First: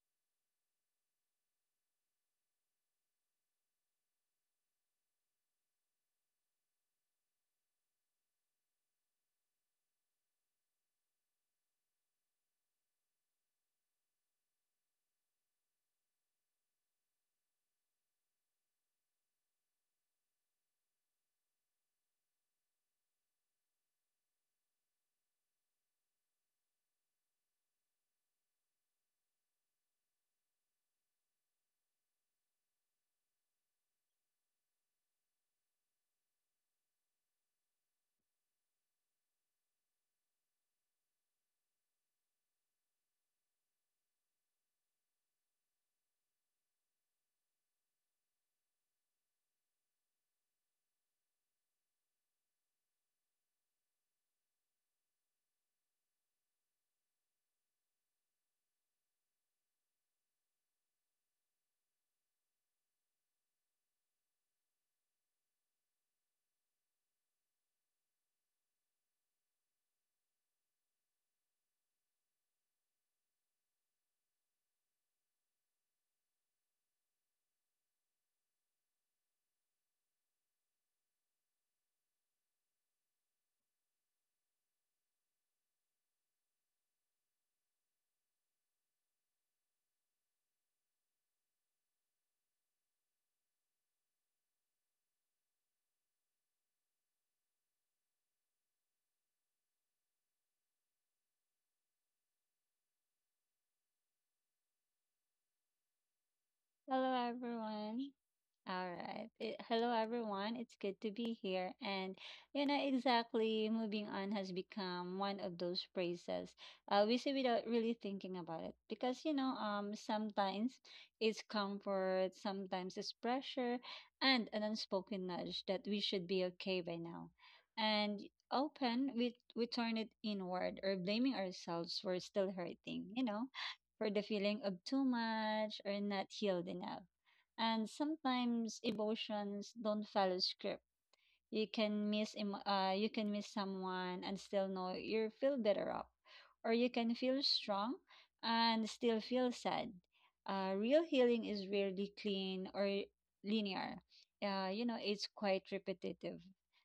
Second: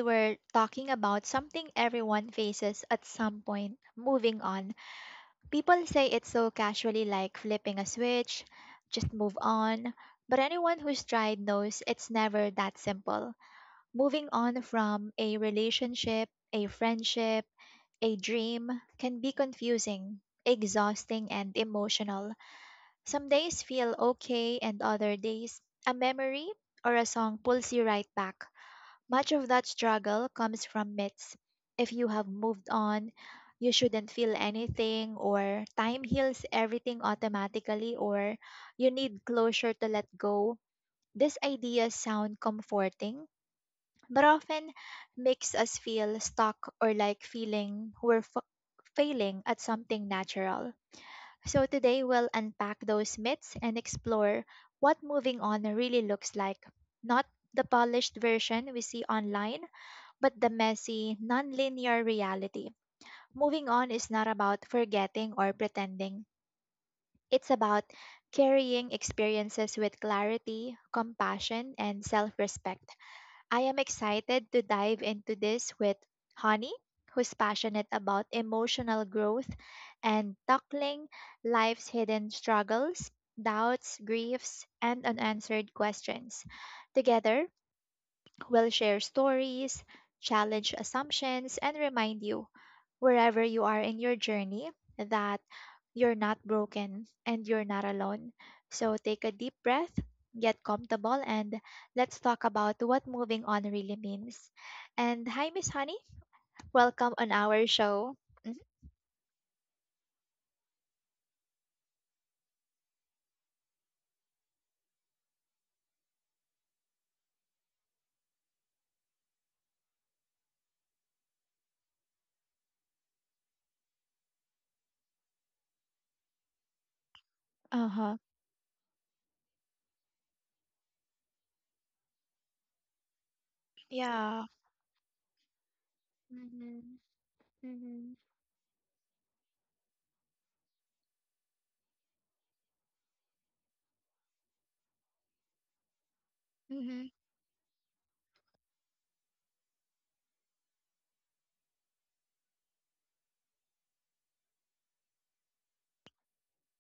We're talking about something everyone faces at some point, moving on. People say it so casually, like flipping a switch, just move on. But anyone who's tried knows it's never that simple. Moving on from a relationship, a friendship, a dream can be confusing, exhausting, and emotional. Some days feel okay, and other days, a memory or a song pulls you right back. Much of that struggle comes from myths. If you have moved on, you shouldn't feel anything, or time heals everything automatically, or you need closure to let go. These ideas sound comforting, but often makes us feel stuck or like feeling failing at something natural. So today we'll unpack those myths and explore what moving on really looks like, not the polished version we see online, but the messy, non-linear reality. Moving on is not about forgetting or pretending. It's about carrying experiences with clarity, compassion, and self-respect. I am excited to dive into this with Honey, who's passionate about emotional growth and tackling life's hidden struggles, doubts, griefs, and unanswered questions. Together, we'll share stories, challenge assumptions, and remind you, wherever you are in your journey, that you're not broken and you're not alone. So take a deep breath, get comfortable, and let's talk about what moving on really means. And hi, Miss Honey. Hello Welcome on our everyone. show. All right. Hello everyone. It's good to be here. And you know exactly, moving on has become one of those phrases we say without really thinking about it, because sometimes it's comfort, sometimes it's pressure and an unspoken nudge that we should be okay by now. Uh And huh. often we turn it inward or blaming ourselves for still hurting, you know, for the Yeah. feeling of too much or not healed Mm-hmm. enough, and Mm-hmm. sometimes emotions don't follow script. You can you can miss someone and still know you feel better up, or you Mm-hmm. can feel strong and still feel sad. Real healing is rarely clean or linear. You know, it's quite repetitive.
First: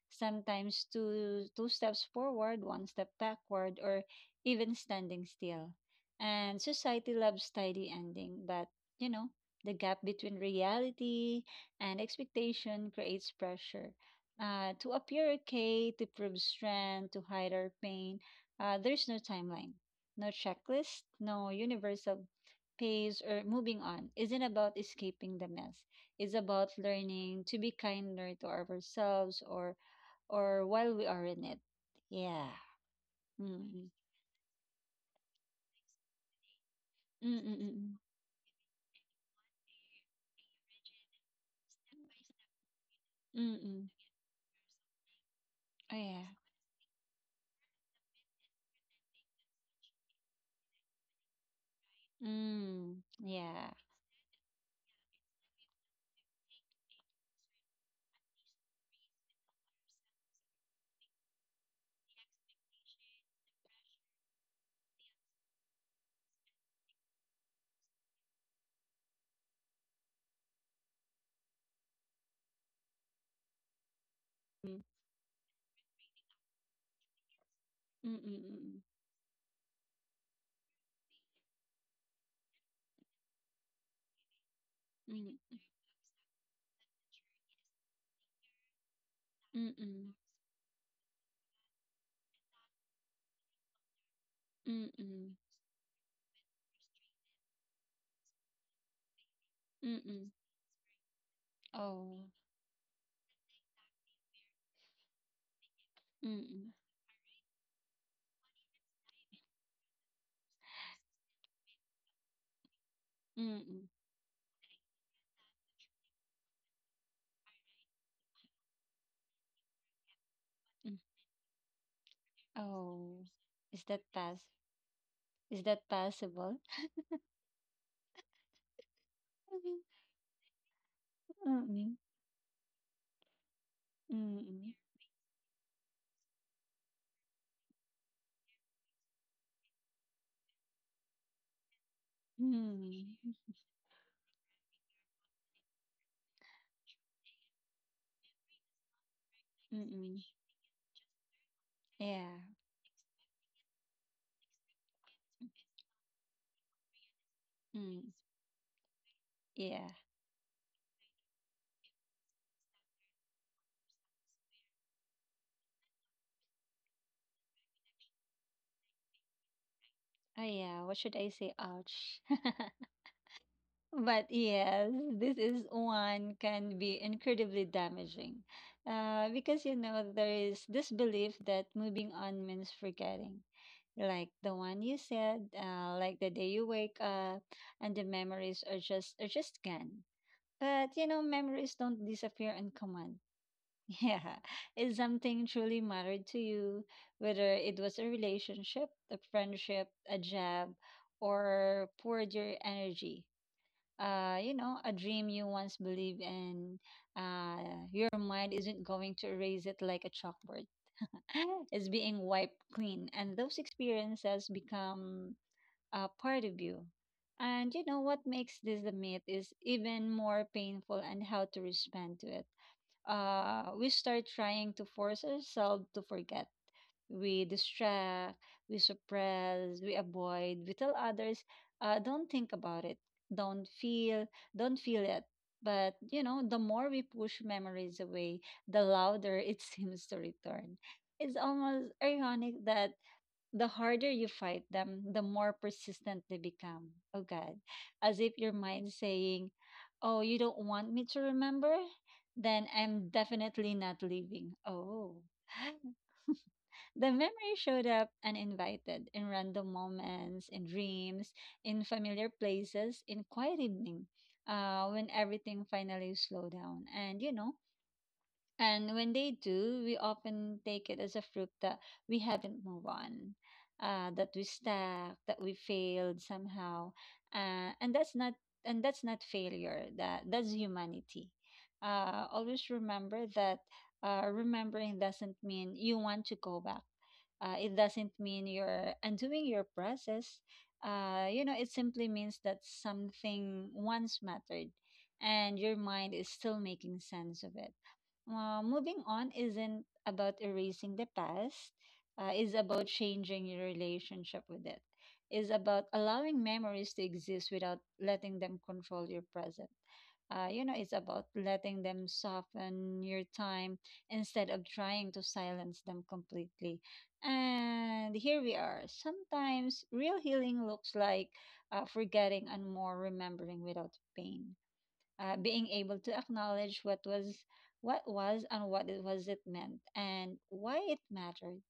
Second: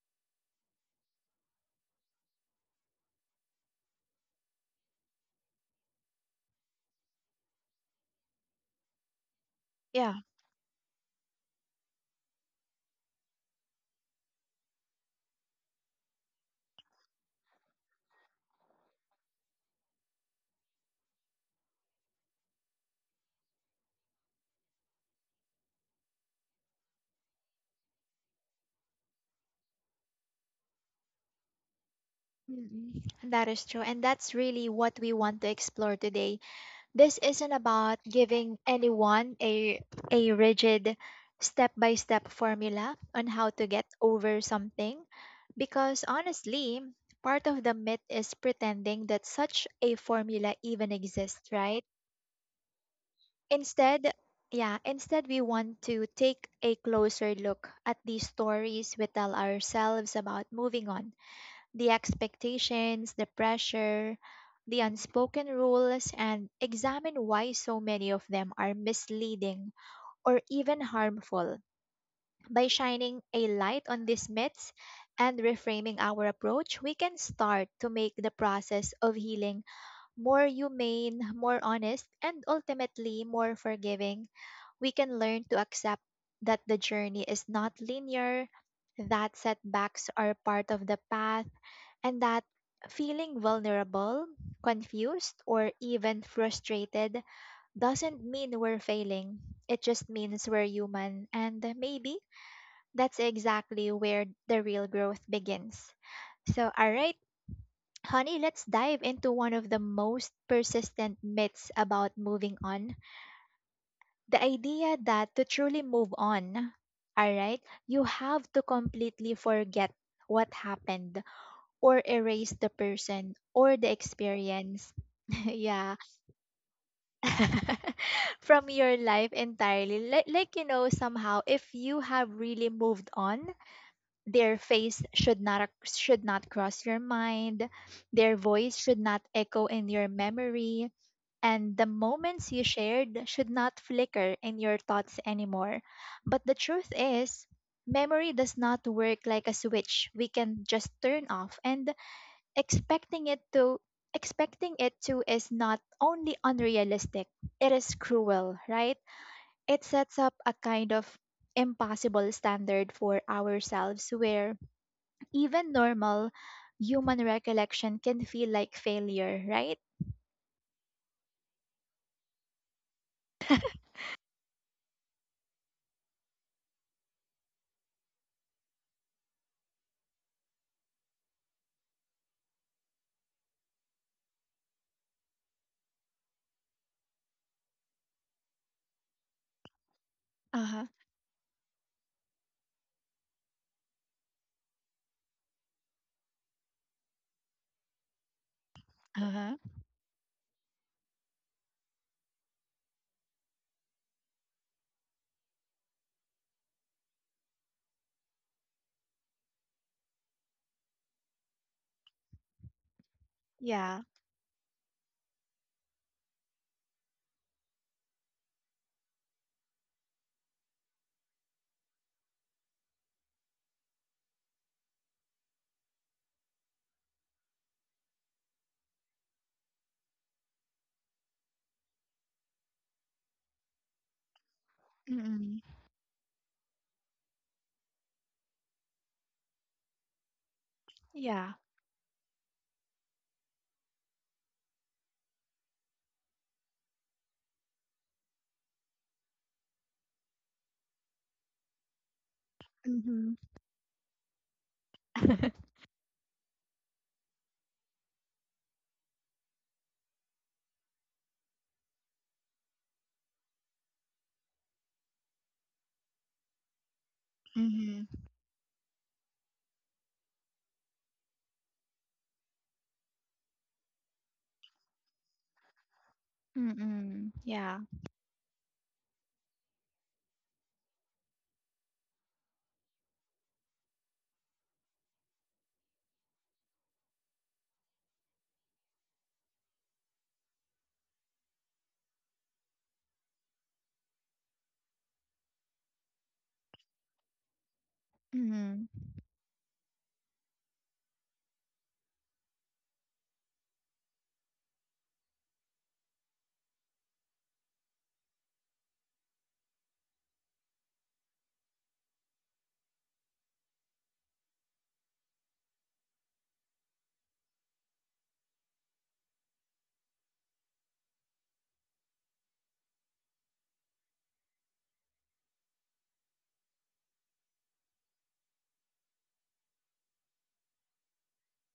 Sometimes two steps forward, one step backward, or even standing still. And society loves tidy ending, but you know, the gap Yeah. between reality and expectation creates pressure to appear okay, to prove strength, to hide our pain. There's no timeline, no checklist, no universal pace or moving on. Isn't about escaping the mess. It's about learning to be kinder to ourselves or while we are in it. Yeah. Mm-hmm. That is true. Mm. And that's really what we want to explore today. This Mm. isn't about Mm. giving anyone a rigid step by step formula on Mm. how to Mm, get mm. over something, Oh, because yeah. honestly, part of the myth is pretending that such a formula even exists, right? Mm. Yeah. Instead, yeah, instead, we want to take a closer look at these stories we tell ourselves about moving on, the expectations, the pressure, the unspoken rules, and examine why so many of them are misleading or even harmful. By shining a light on these myths Mm. and reframing our approach, we can start to make Mm. the Mm. process of healing more humane, more honest, and ultimately more forgiving. We can Mm. learn to accept that the journey is not linear, that Mm. setbacks Mm. are part of the path, and that feeling vulnerable, Mm. Mm. confused, or even frustrated doesn't mean we're failing. It Mm. just Mm. means we're human. And maybe Oh. that's exactly where the real growth begins. So, Mm. all right, honey, let's dive into one of the most persistent myths about moving on, Mm. Mm. the idea that to truly move on, all right, you have to completely forget what Mm. happened, or erase the Oh, person or is the that pass? experience Is that yeah possible? from your life Mm-mm. entirely, like, like somehow if Mm-mm. you have really moved on, their face should not cross your mind, their voice should not echo in your memory, and the moments you Mm-mm. shared should not flicker in your thoughts anymore. But the truth is, memory does not work like a switch Mm-mm. we can just turn off, and Yeah. expecting it to expecting it to is not only unrealistic, it is Mm. cruel, right? It Yeah. sets up a kind of impossible standard for ourselves where even normal human recollection can feel like failure, right? Oh, yeah. What should I say? Ouch. But yes, this is one can be incredibly damaging. Because you know, there is this belief that moving on means forgetting. Like the one you said, like the day you wake up and the memories are just gone. Uh-huh. But you know, memories don't disappear on command. Yeah, it's something truly mattered to you, whether it was a relationship, a Uh-huh. friendship, a job, or poured your energy. You know, a dream you once believed in. Your mind isn't going to erase it like a chalkboard. It's being wiped clean, and those Yeah. experiences become part of you. And you know what makes this the myth is even more painful and how to respond to it. We start trying to force ourselves to forget. We distract, we suppress, we avoid, we tell others, don't think about it, don't feel, don't feel it. Mm-mm. But you know, the more we push memories away, the louder it seems to return. It's Yeah. almost ironic that the harder you fight them, the more persistent they become. Oh God. As if your mind saying, oh, you don't want me to remember? Then I'm Mm-hmm. definitely not leaving. Oh. The memory showed up uninvited in random moments, in dreams, in familiar places, in quiet evening, when everything finally slowed down. And you know, Mm-hmm. and when they do, we often take it as a fruit that we haven't moved on, that we stuck, that we failed somehow, Mm-mm. Yeah. and that's not failure. That's humanity. Always remember that remembering doesn't mean you want to go back. It doesn't mean you're undoing your process. You know, it simply means that something once mattered, and your mind is still making sense of it. Moving Mm-hmm. on isn't about erasing the past. Is about changing your relationship with it. Is about allowing memories to exist without letting them control your present. You know, it's about letting them soften your time instead of trying to silence them completely. And here we are, sometimes real healing looks like forgetting and more remembering without pain. Being able to acknowledge what was and what it was it meant and why it mattered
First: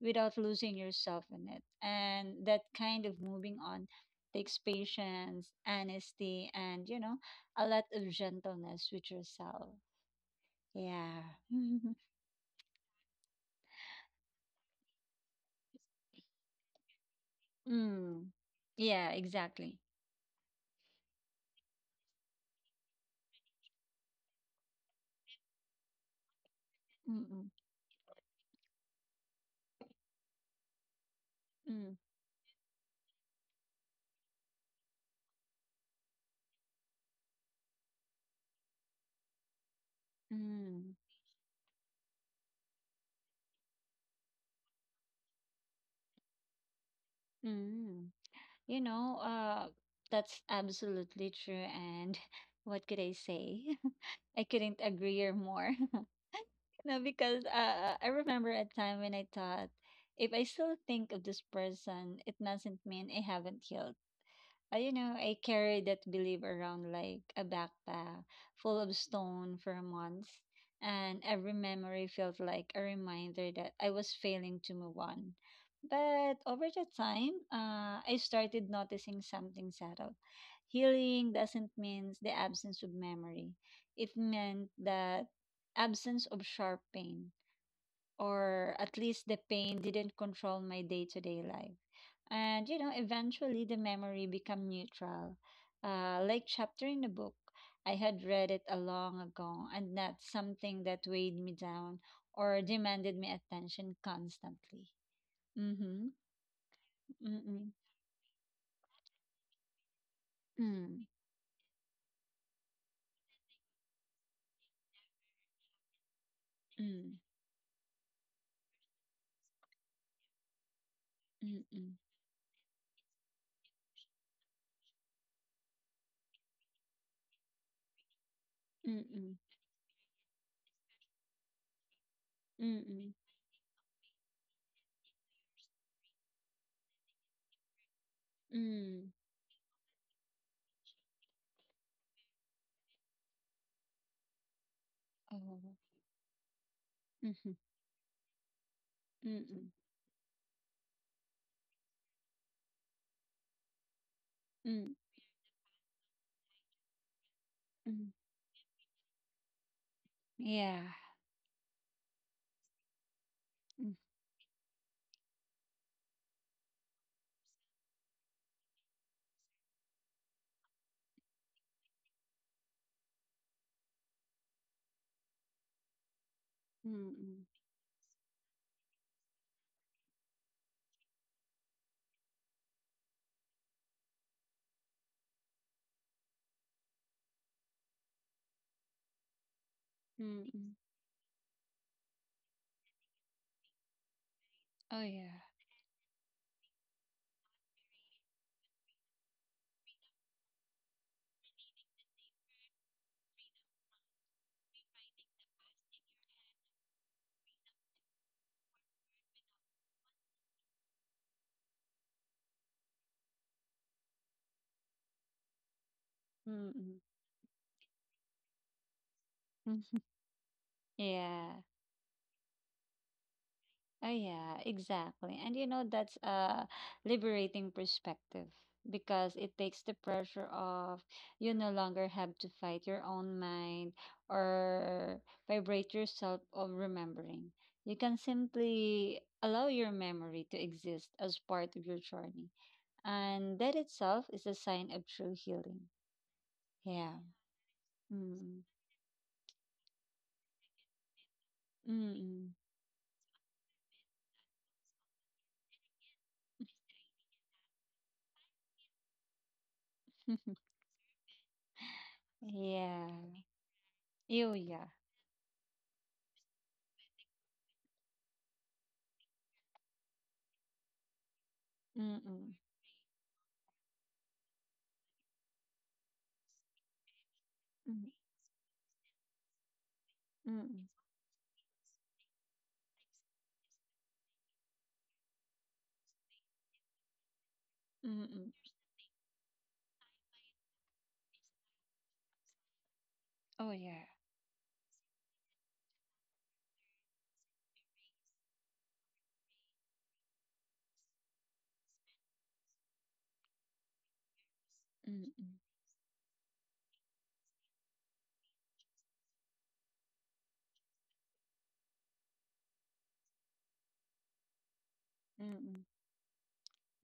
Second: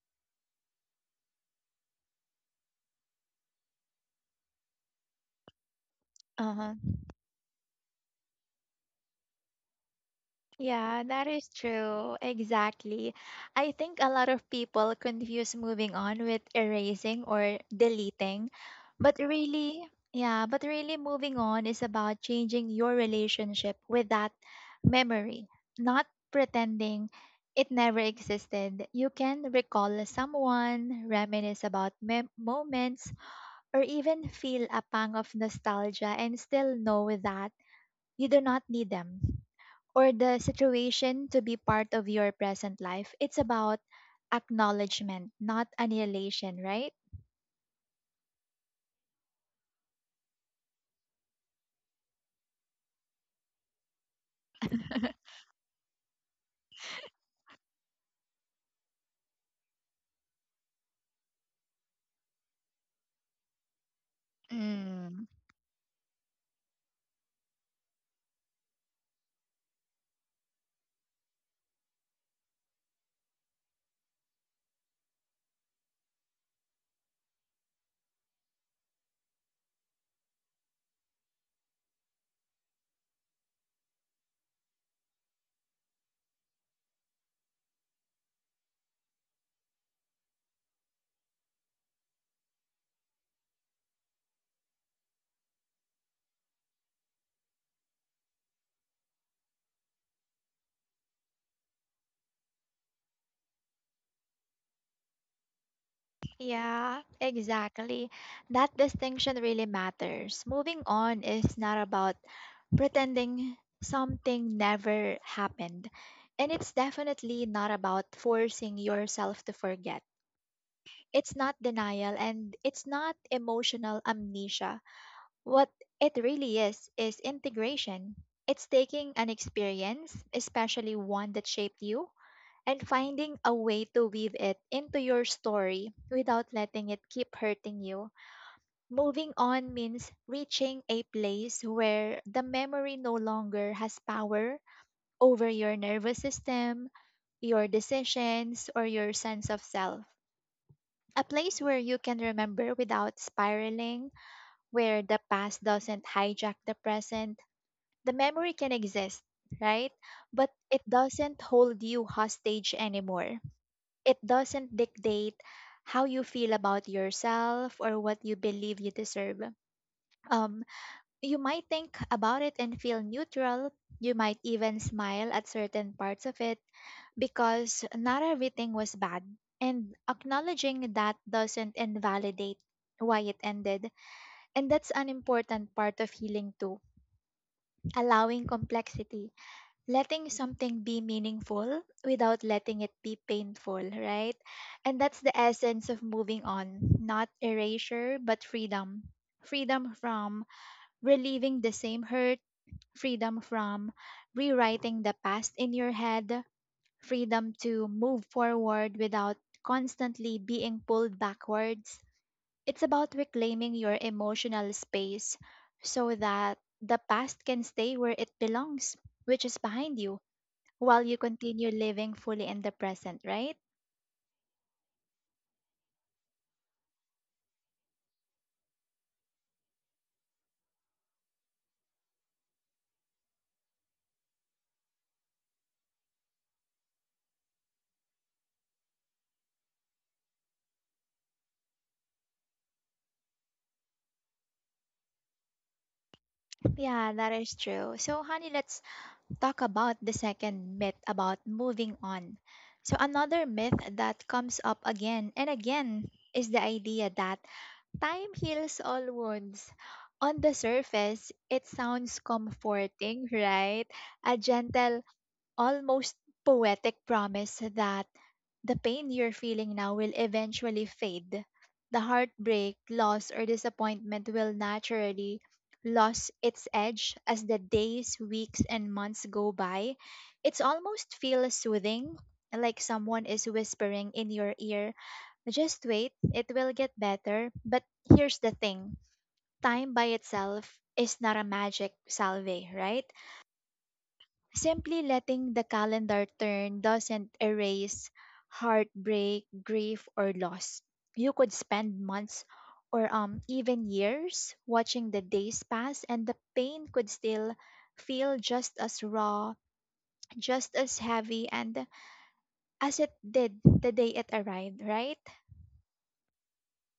without losing yourself in it. And that kind of moving on takes patience, honesty, and Uh-huh. you know, a lot of gentleness with yourself. Yeah, Yeah. that is true. Exactly. I think a lot of people confuse moving on with erasing or Mm. deleting. Yeah, But exactly. really, yeah, but really, moving on is about changing your relationship with that memory, not pretending Mm-mm. it never existed. You can recall someone, reminisce about Mm. Moments, or even feel a pang of nostalgia and still know that you do not need them or the Mm. situation to be part of your present life. It's about acknowledgement, not annihilation, right? Mm. You know, that's absolutely true. And what could I say? I couldn't agree or more. No, because I remember a time when I thought, if I still think of this person, it doesn't mean I haven't healed. You know, I carried that belief around like a backpack full of stone for months, and every memory felt like a reminder that I was failing to move on. But over the time, I started noticing something subtle. Healing doesn't mean the absence of memory. It meant that absence of sharp pain, or at least the pain didn't control my day to day life. And you know, eventually the memory became neutral, like chapter in a book. I had read it a long ago and not something that weighed me down or demanded my attention constantly. Mm-hmm. Yeah, Mm-mm. exactly. That distinction really matters. Moving Mm. on is not about pretending something never happened. And it's Mm. definitely not about forcing yourself to forget. It's not Mm-mm. denial and it's not emotional amnesia. What it really is integration. It's taking an Mm-mm. experience, especially one that shaped you, and Mm-mm. Mm. finding a way to weave it into your story without letting it keep hurting you. Mm, mm. Moving on means reaching a place where the memory no longer has power over Oh. your nervous system, Mm-hmm. your decisions, or your sense of Mm-mm. self. A place where you can remember without spiraling, where the past doesn't hijack the present. Mm-mm. The memory can exist, right? But Yeah. it doesn't hold you hostage anymore. Mm. It doesn't dictate how you feel about yourself or what you believe you deserve. Um, you might think about it and feel neutral. You might even smile at certain parts of it, Mm-mm. because not everything was bad. And acknowledging that doesn't invalidate why it ended. And that's an important part of healing too, allowing complexity, letting Mm-mm. something be meaningful without letting it be painful, right? Oh, And that's the yeah. essence of moving on, not erasure, but freedom. Freedom from relieving the same hurt, freedom from rewriting the past in your head, freedom to move forward without constantly being pulled backwards. It's about reclaiming your emotional space so that Mm-mm. the past can stay where it belongs, which is behind you, while you Yeah. continue living fully in the present, right? Oh, yeah, exactly. And you know, that's a liberating perspective because it takes the pressure off. You no longer have to fight your own mind or vibrate yourself of remembering. You can simply allow your memory to exist as part of your journey. And that itself is a sign of true healing. Yeah, Yeah. that is true. So, honey, Mm-mm. let's talk about the second myth about moving on. Mm-mm. So, another myth that comes up again and again is the idea that time heals all wounds. On the surface, it sounds Yeah. comforting, right? A Oh, yeah. gentle, almost poetic promise that the pain you're feeling now will eventually fade. The Mm-mm. heartbreak, loss, or disappointment will naturally lose its edge as the days, weeks, and months go by. It's Mm, almost feel soothing, like someone is whispering in your ear, just wait, it will get better. But here's the mm-mm. thing, time by itself is not a magic salve, right? Oh, yeah. Simply letting the calendar turn doesn't erase heartbreak, grief, or loss. You could spend months or even years watching the Mm-mm. days pass, and the pain could still feel just as raw, just as heavy, and as it did the day it arrived, right? Mm-mm.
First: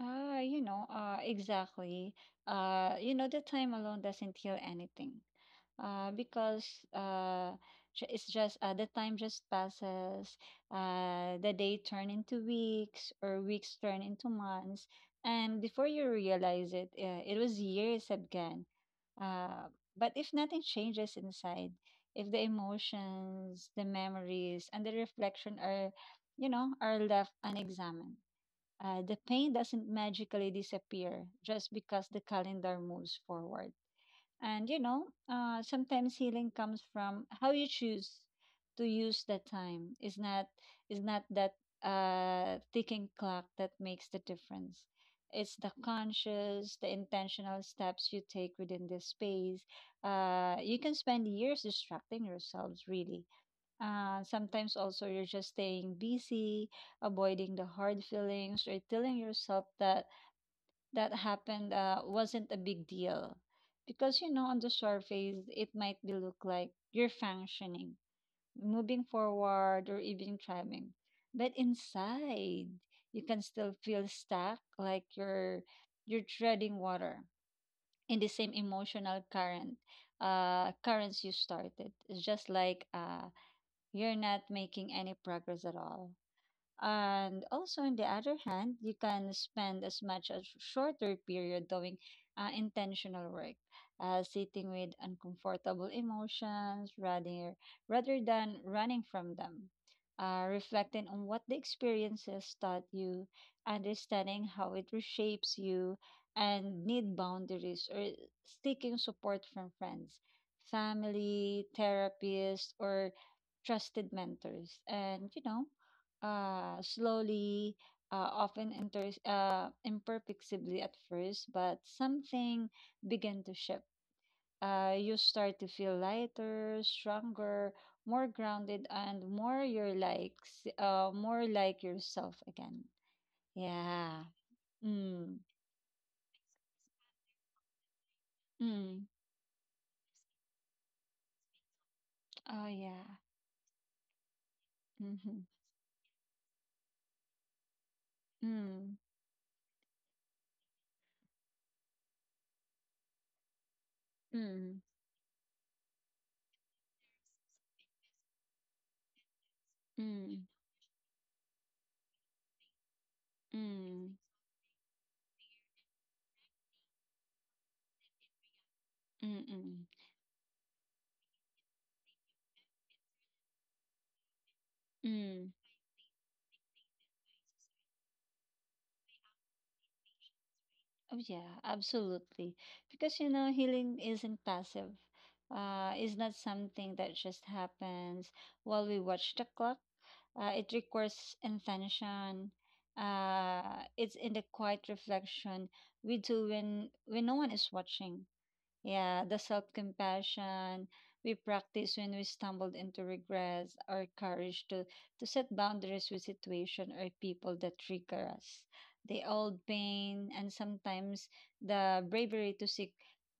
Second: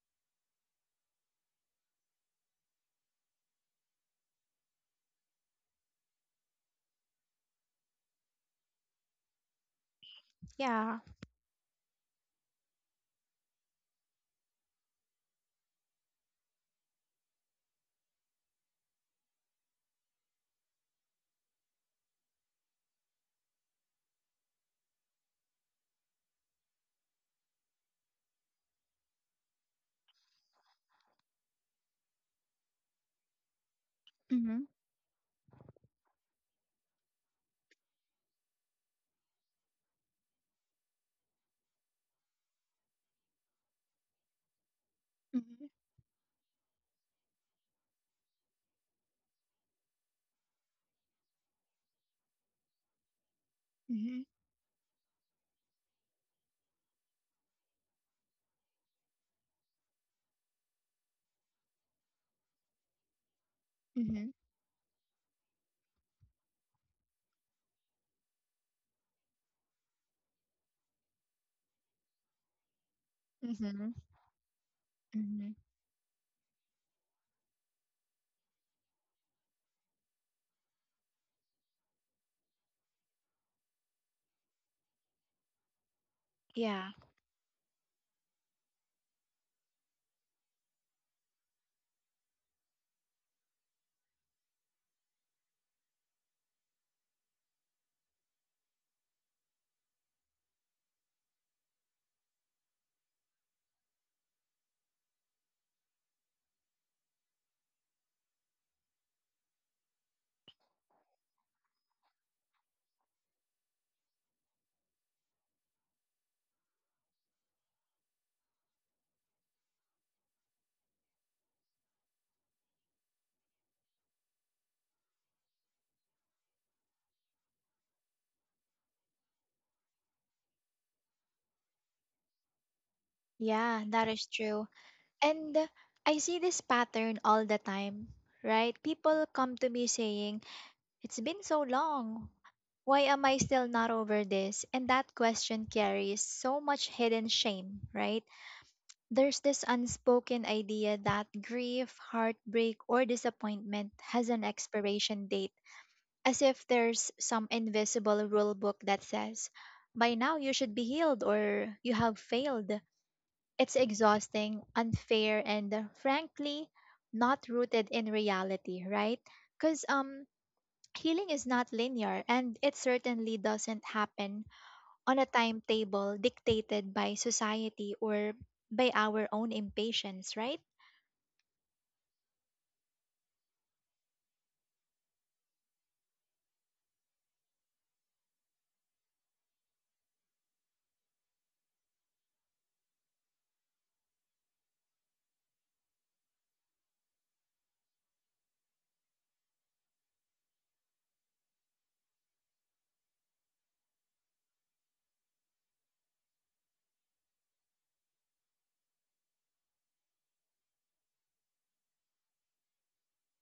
You know, exactly. You know, the time alone doesn't heal anything. Uh, because uh, ju- it's just uh, the time just passes. Yeah. The day turn into weeks, or weeks turn into months, and before you realize it, it was years again. Uh, but if nothing changes inside, if the emotions, the memories, and the reflection are, you know, are left unexamined, the pain doesn't magically disappear just because the calendar moves forward. Mm-hmm. And you know, sometimes healing comes from how you choose to use that time. Is not that ticking clock that makes the difference. It's Mm-hmm. the conscious, the intentional steps you take within this space. You can spend years distracting yourselves, really. Mm-hmm. Sometimes also you're just staying busy, avoiding the hard feelings, or telling yourself that that happened wasn't a big deal, because Mm-hmm. you know on the surface it might be look like you're functioning, moving forward, or even thriving, but inside you can still Mm-hmm. feel stuck, like Mm-hmm. you're treading water in the same emotional current, currents you started. It's just like you're not making any progress at all. Yeah. And also, on the other hand, you can spend as much as shorter period doing intentional work, sitting with uncomfortable emotions rather than running from them. Reflecting on what the experiences taught you, understanding how it reshapes you, and need boundaries or seeking support from friends, family, therapists, or trusted mentors. And you know, slowly, often imperfectly at first, but something began to shift. You start to feel lighter, stronger, more grounded, and more your likes, more like yourself again. Yeah, that Yeah. is true. Mm. And I see this pattern all the time, right? Mm. People come to me saying, it's been so long. Oh, yeah. Why am I still not over this? And that Mm-hmm. question carries so much hidden shame, right? Mm. There's this unspoken idea that grief, heartbreak, or disappointment has an Mm. expiration date, as if there's some invisible rule book that says, by now Mm. you should be healed or you have failed. Mm. It's Mm. exhausting, unfair, and frankly, not rooted in reality, right? Because Mm. Healing is not linear, and it certainly doesn't happen on a Mm. timetable dictated by society or by our own impatience, right? Oh, yeah, absolutely. Because you know, healing isn't passive. It's not something that just happens while we watch the clock. It requires intention. It's in the quiet reflection we do when no one is watching. Yeah, the self-compassion we practice when we stumbled into regrets, our courage to set boundaries with situation or people that trigger us, the old pain, and sometimes the bravery to seek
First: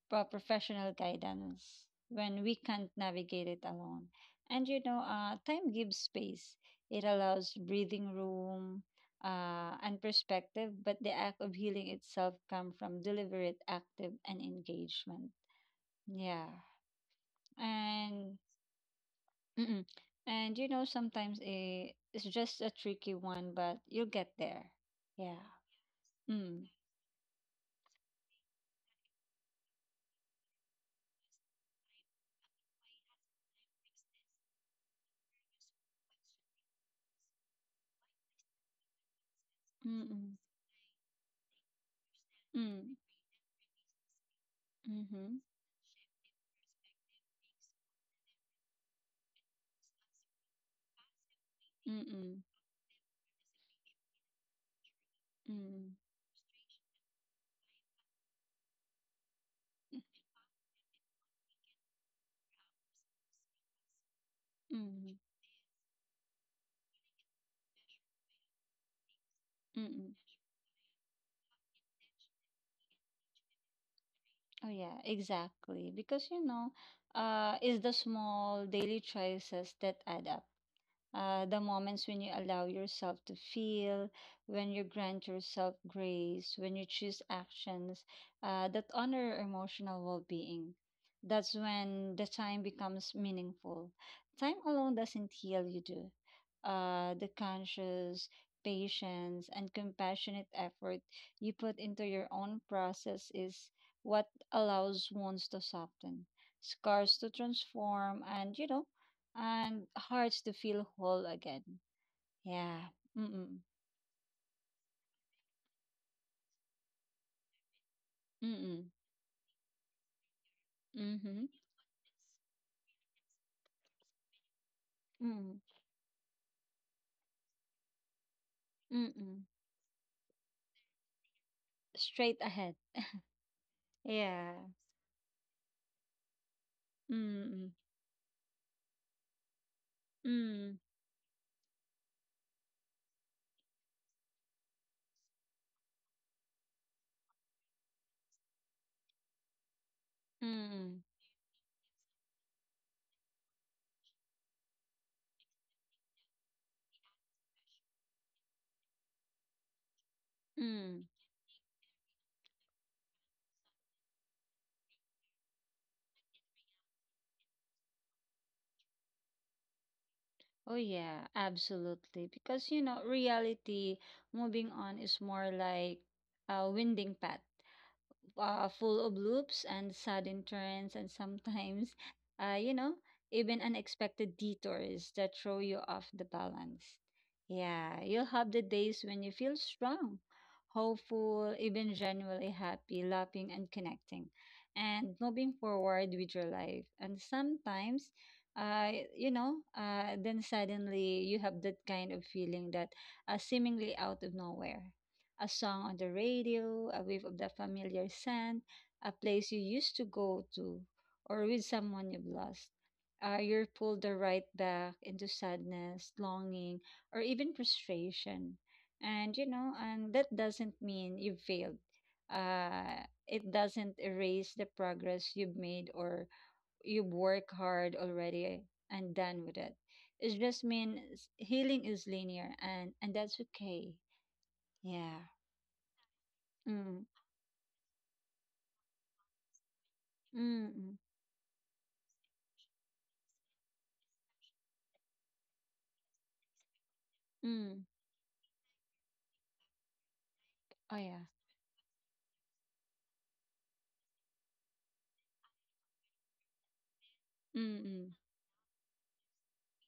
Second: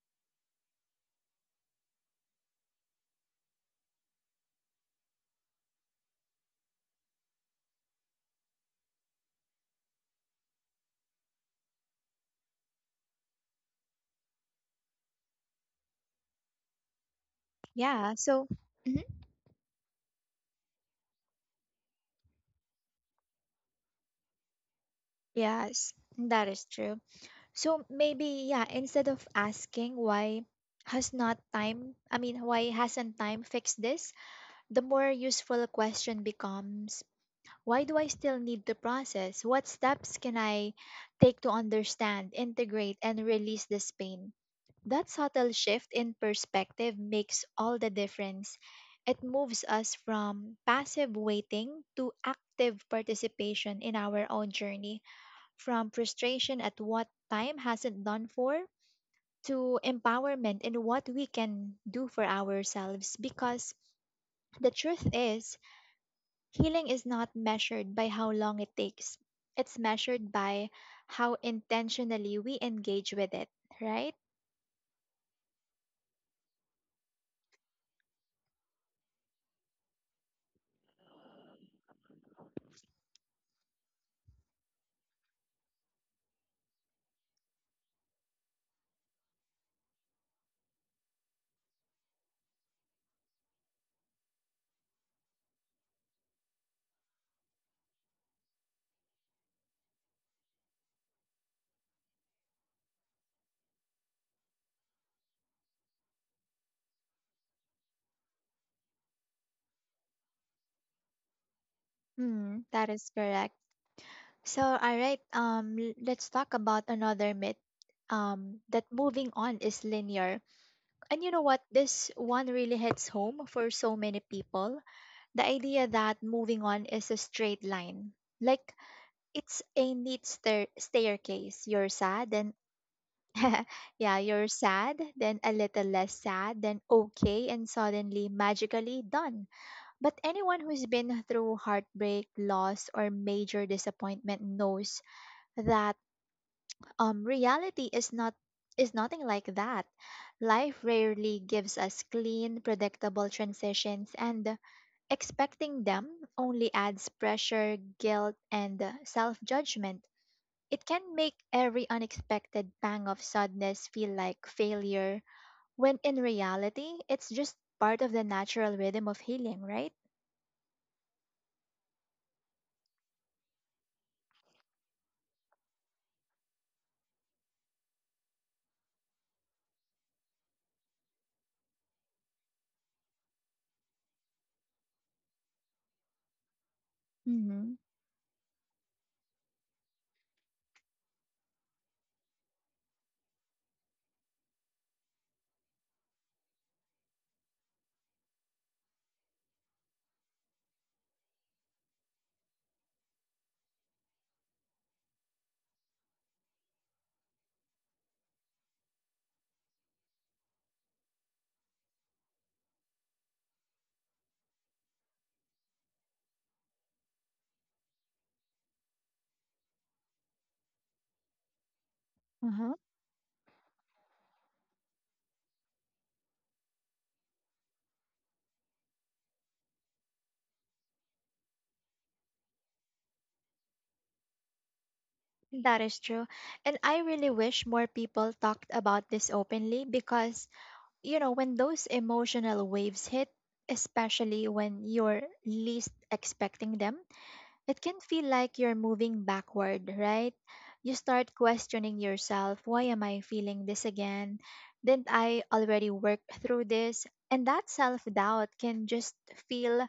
professional guidance when we can't navigate it alone. And you know, time gives space. It allows breathing room and perspective, but the act of healing itself comes from deliberate, active, and engagement. Yeah. Yeah, And so, mhm. mm-mm. And you know, sometimes it's just a tricky one, but you'll get there. Yeah. Yes, that is Mm. true. So maybe, yeah, instead of asking why hasn't time fixed this, the more useful question becomes, why do I still need to process? What steps can Mm-mm. I take to understand, Mm. integrate, and release this pain? That Mm-hmm. subtle shift in perspective makes all the difference. It moves us from passive waiting to Mm-mm. active participation in our own journey. From Mm. frustration at what time hasn't done for to empowerment in what we can do for ourselves, because the truth Mm. is, healing is not measured by how long it takes. It's Mm-mm. measured by how intentionally we engage with it, right? Oh, yeah, exactly. Because you know, it's the small daily choices that add up. The moments when you allow yourself to feel, when you grant yourself grace, when you choose actions that honor emotional well being. That's when the time becomes meaningful. Time alone doesn't heal you, do. The conscious, patience, and compassionate effort you put into your own process is what allows wounds to soften, scars to transform, and you know, and hearts to feel whole again. Hmm, that Yeah. is correct. Mm-mm. So, all right, let's talk about another myth, that Mm-mm. moving on is linear. And you know Mm-hmm. what? This one really hits home for so many people. The Mm-mm. Mm. idea that moving on is a straight line, like Mm-mm. it's a neat staircase. You're sad, Straight then ahead. yeah, you're Yeah. sad, then a little less sad, then okay, and Mm-mm. suddenly magically done. But anyone Mm-mm. who's been through heartbreak, loss, or major disappointment knows that reality is nothing like that. Life Mm-mm. rarely gives us clean, predictable transitions, and expecting them only adds pressure, guilt, and self judgment. It Mm. can make every unexpected pang of sadness feel like failure, when in reality, it's just part of the natural rhythm of healing, right? Oh, yeah, absolutely. Because you know, reality, moving on is more like a winding path. Full of loops and sudden turns, and sometimes, you know, even unexpected detours that throw you off the balance. Mm-hmm. Yeah, you'll have the days when you feel strong, hopeful, even genuinely happy, laughing, and connecting, and moving forward with your life. And sometimes, then suddenly you have that kind of feeling that seemingly out of nowhere, a song on the radio, a wave of the familiar scent, a place you used to go to, or with someone you've lost. You're pulled the right back into sadness, longing, or even frustration. And you know, and that doesn't mean you failed. Uh-huh. It doesn't erase the progress you've made or you work hard already and done with it. It just means healing is linear and that's okay. Yeah. That is true. And I Mm. really wish more people talked about this openly because, Mm, you know, when those emotional waves hit, especially when you're least expecting them, it mm. can feel like you're moving backward, right? You Oh, yeah. start questioning yourself, why am I feeling this again? Didn't I already work through this? And that Mm, self mm. doubt can just feel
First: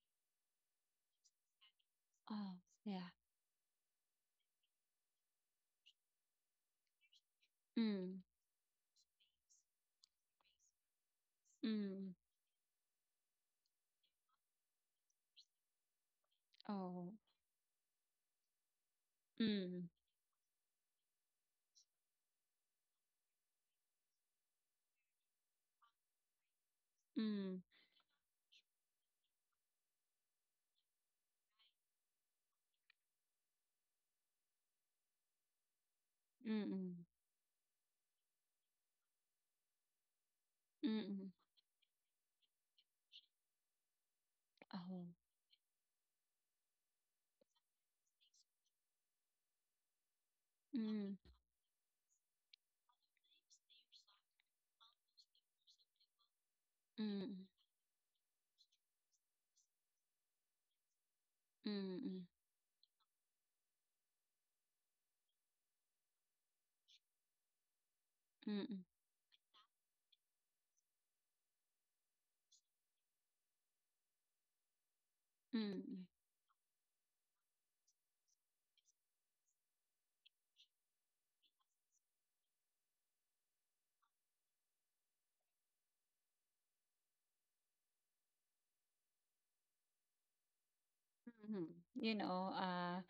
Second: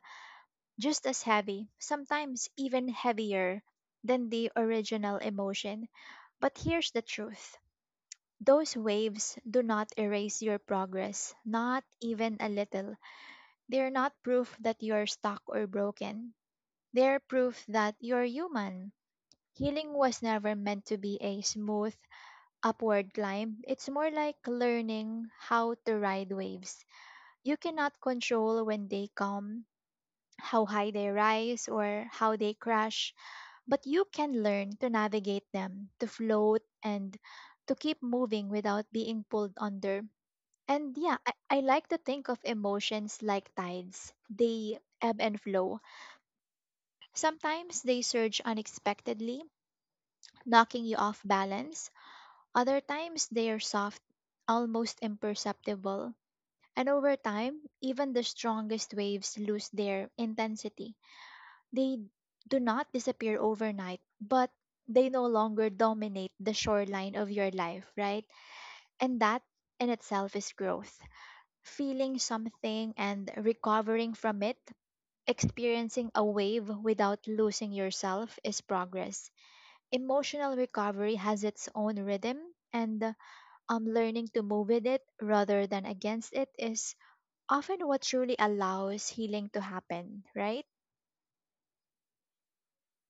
just as heavy, sometimes Oh, even yeah. heavier than the original emotion. But here's the truth, Mm, those waves do not erase your progress, not mm. even a little. They're not proof that you're stuck or broken. Oh, They're proof that you're human. Mm, Healing was never meant to be a smooth upward climb. It's more like learning how to ride waves. You mm. cannot control when they come, how high they rise, or how they crash, but you can learn to navigate them, to float, Mm, mm. and to keep moving without being pulled under. And Mm, yeah, I, mm. I like to think of emotions like tides. They Oh, ebb and flow. Sometimes they surge unexpectedly, knocking you mm, off balance. Other times they are soft, almost imperceptible, and over mm. time, even the strongest waves lose their intensity. They Mm, mm. do not disappear overnight, but they no longer dominate the shoreline of your life, right? Mm, mm. And that in itself is growth. Feeling something and recovering from it, Mm, mm. experiencing a wave without losing yourself is progress. Emotional recovery has its own rhythm and learning to move with it rather than against it is often what truly allows healing to happen, right? Mhm. You know, uh,